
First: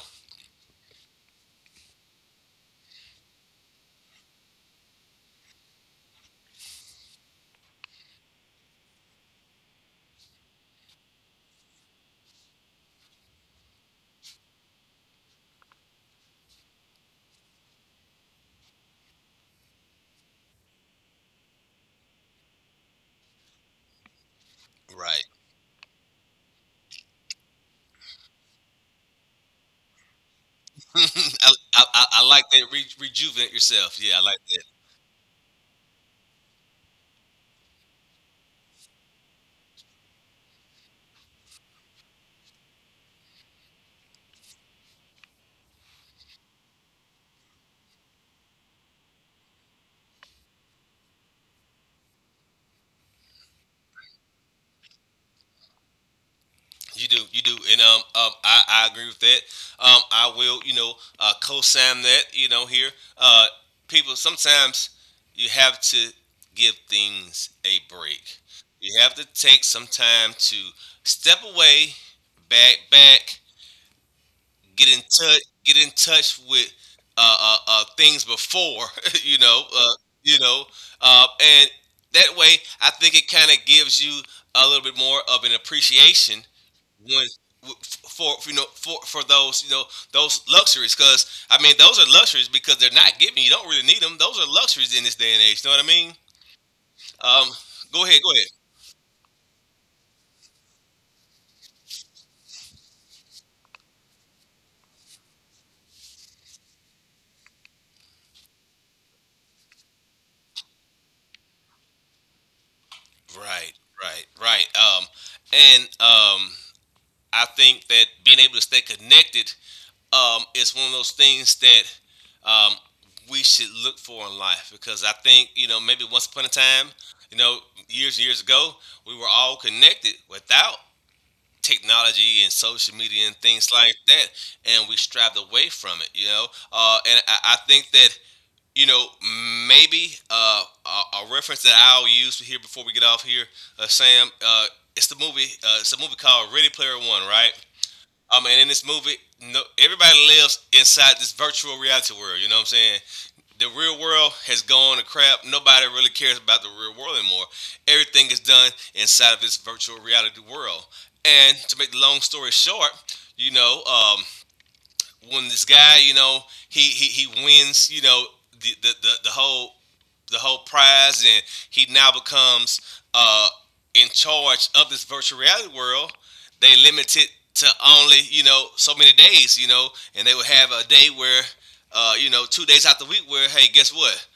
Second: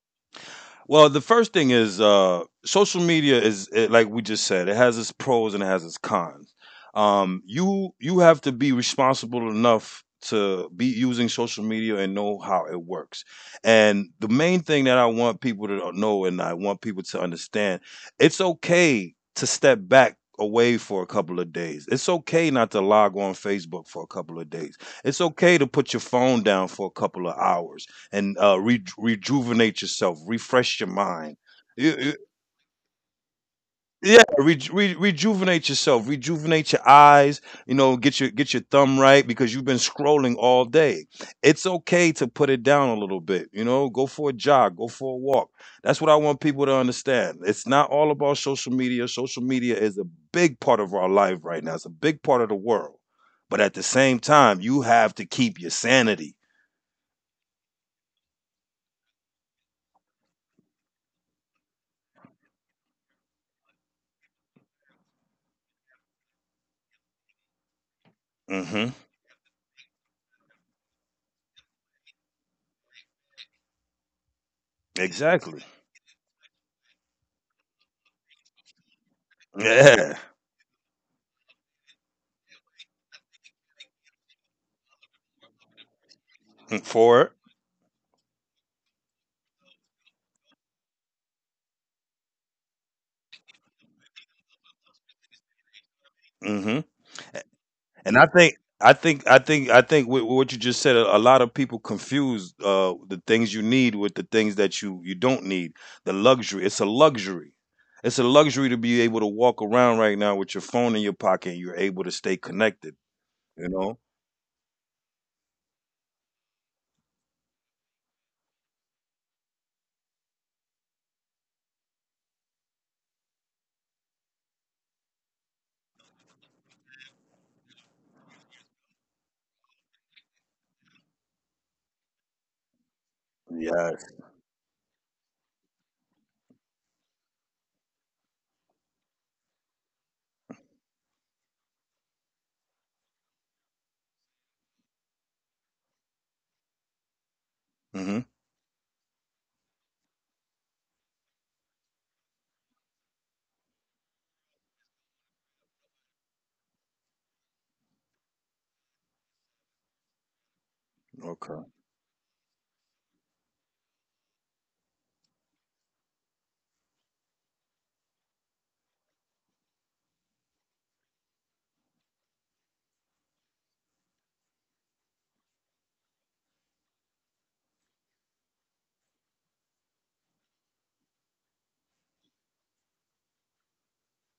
S2: Well, the first thing is, social media, like we just said, it has its pros and it has its cons. You have to be responsible enough to be using social media and know how it works. And the main thing that I want people to know and I want people to understand, it's okay to step back away for a couple of days. It's okay not to log on Facebook for a couple of days. It's
S1: Right.
S2: okay to put your phone down for a couple of hours and rejuvenate yourself, refresh your
S1: *laughs*
S2: mind.
S1: I, I,
S2: You-
S1: I
S2: you-
S1: I like that. Rejuvenate yourself. Yeah,
S2: Yeah,
S1: I like.
S2: rejuvenate yourself, rejuvenate your eyes. You know, get your thumb right because you've been scrolling all day. It's okay to put it down a little bit. You know, go for a jog, go for a walk. That's what I want people to understand. It's not all about social media. Social media is a big part of our life right now. It's a big part of the world. But at the same time, you have to keep your sanity.
S1: You do, and I agree with that. I will, you know, co-sign that. You know, here, uh, people. Sometimes you have to give things a break.
S2: Hmm.
S1: You have to take some time to step away, back,
S2: Exactly.
S1: get in touch with things before, *laughs* you know, uh,
S2: Yeah.
S1: you know, and that way, I think it kind of gives you a little bit more of an appreciation
S2: For it.
S1: ones for you know for those you know those luxuries, because I mean those are luxuries because they're not given, you don't really need them. Those are luxuries in this day and age, you know what I mean.
S2: Hmm.
S1: um go
S2: And
S1: ahead, go
S2: I think with what you just said, a lot of people confuse the things you need with the things that you don't need. The luxury, it's a luxury. It's a luxury to be able to walk around right now with your phone in your pocket and you're able to stay connected,
S1: ahead.
S2: you
S1: Right,
S2: know?
S1: right, right. And I think that being able to stay connected is one of those things that um we should look for in life, because I think you know maybe once upon a time, you know, years and years ago, we were all connected without technology and social media and things like
S2: Yes.
S1: that, and we strived away from it, you know. And I think that you know maybe a reference that I'll use here before we get off here, Sam. It's the movie. It's a movie called Ready Player One, right?
S2: Hmm.
S1: And in this movie, no, everybody lives inside this virtual reality world. You know what I'm saying? The real world has gone to crap. Nobody really cares about the real world anymore. Everything is done inside of this virtual reality world. And
S2: Okay.
S1: to make the long story short, you know, when this guy, you know, he wins, you know, the, the, the, the whole the whole prize, and he now becomes in charge of this virtual reality world. They limit it to only you know so many days, you know, and they would have a day where, you know, 2 days out the week where, hey, guess what?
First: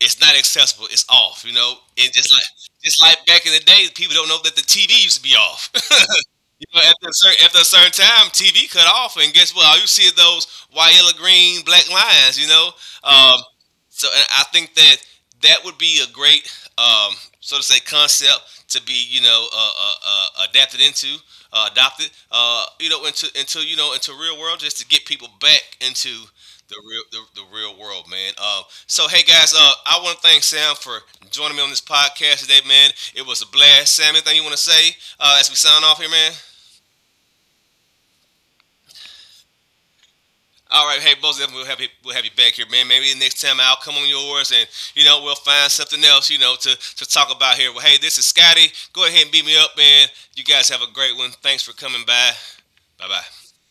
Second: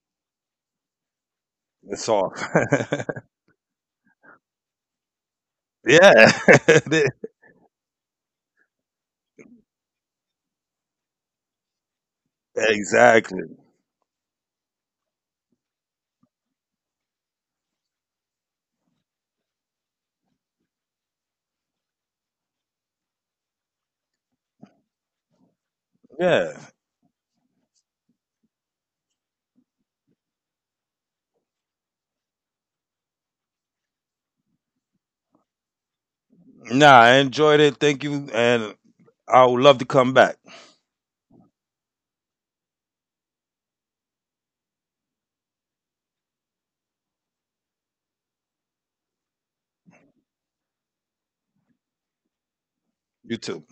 S1: It's not accessible. It's off. You know,
S2: It's
S1: and
S2: off.
S1: just like back in the day, people don't know that the TV used to be off.
S2: *laughs* yeah.
S1: You know, after
S2: *laughs*
S1: after a certain time, TV cut off, and guess what? All you see is those white, yellow, green, black lines. You know, um,
S2: exactly.
S1: so and I think that that would be a great, um, so to say, concept to be you know adapted into, adopted, you know, into you know into real world, just to get people back into
S2: Yeah.
S1: the real world, man. So hey guys, I want to thank Sam for joining me on this podcast today, man. It was a blast. Sam, anything you want to say as we sign off here, man?
S2: Nah, I enjoyed it. Thank you. And I would love to come back.
S1: All right, hey, most definitely we'll have you back here, man. Maybe the next time I'll come on yours, and you know we'll find something else, you know, to talk about here. Well, hey, this is Scotty. Go ahead and beat me up, man. You guys have a great one. Thanks for coming by. Bye
S2: You
S1: bye.
S2: too.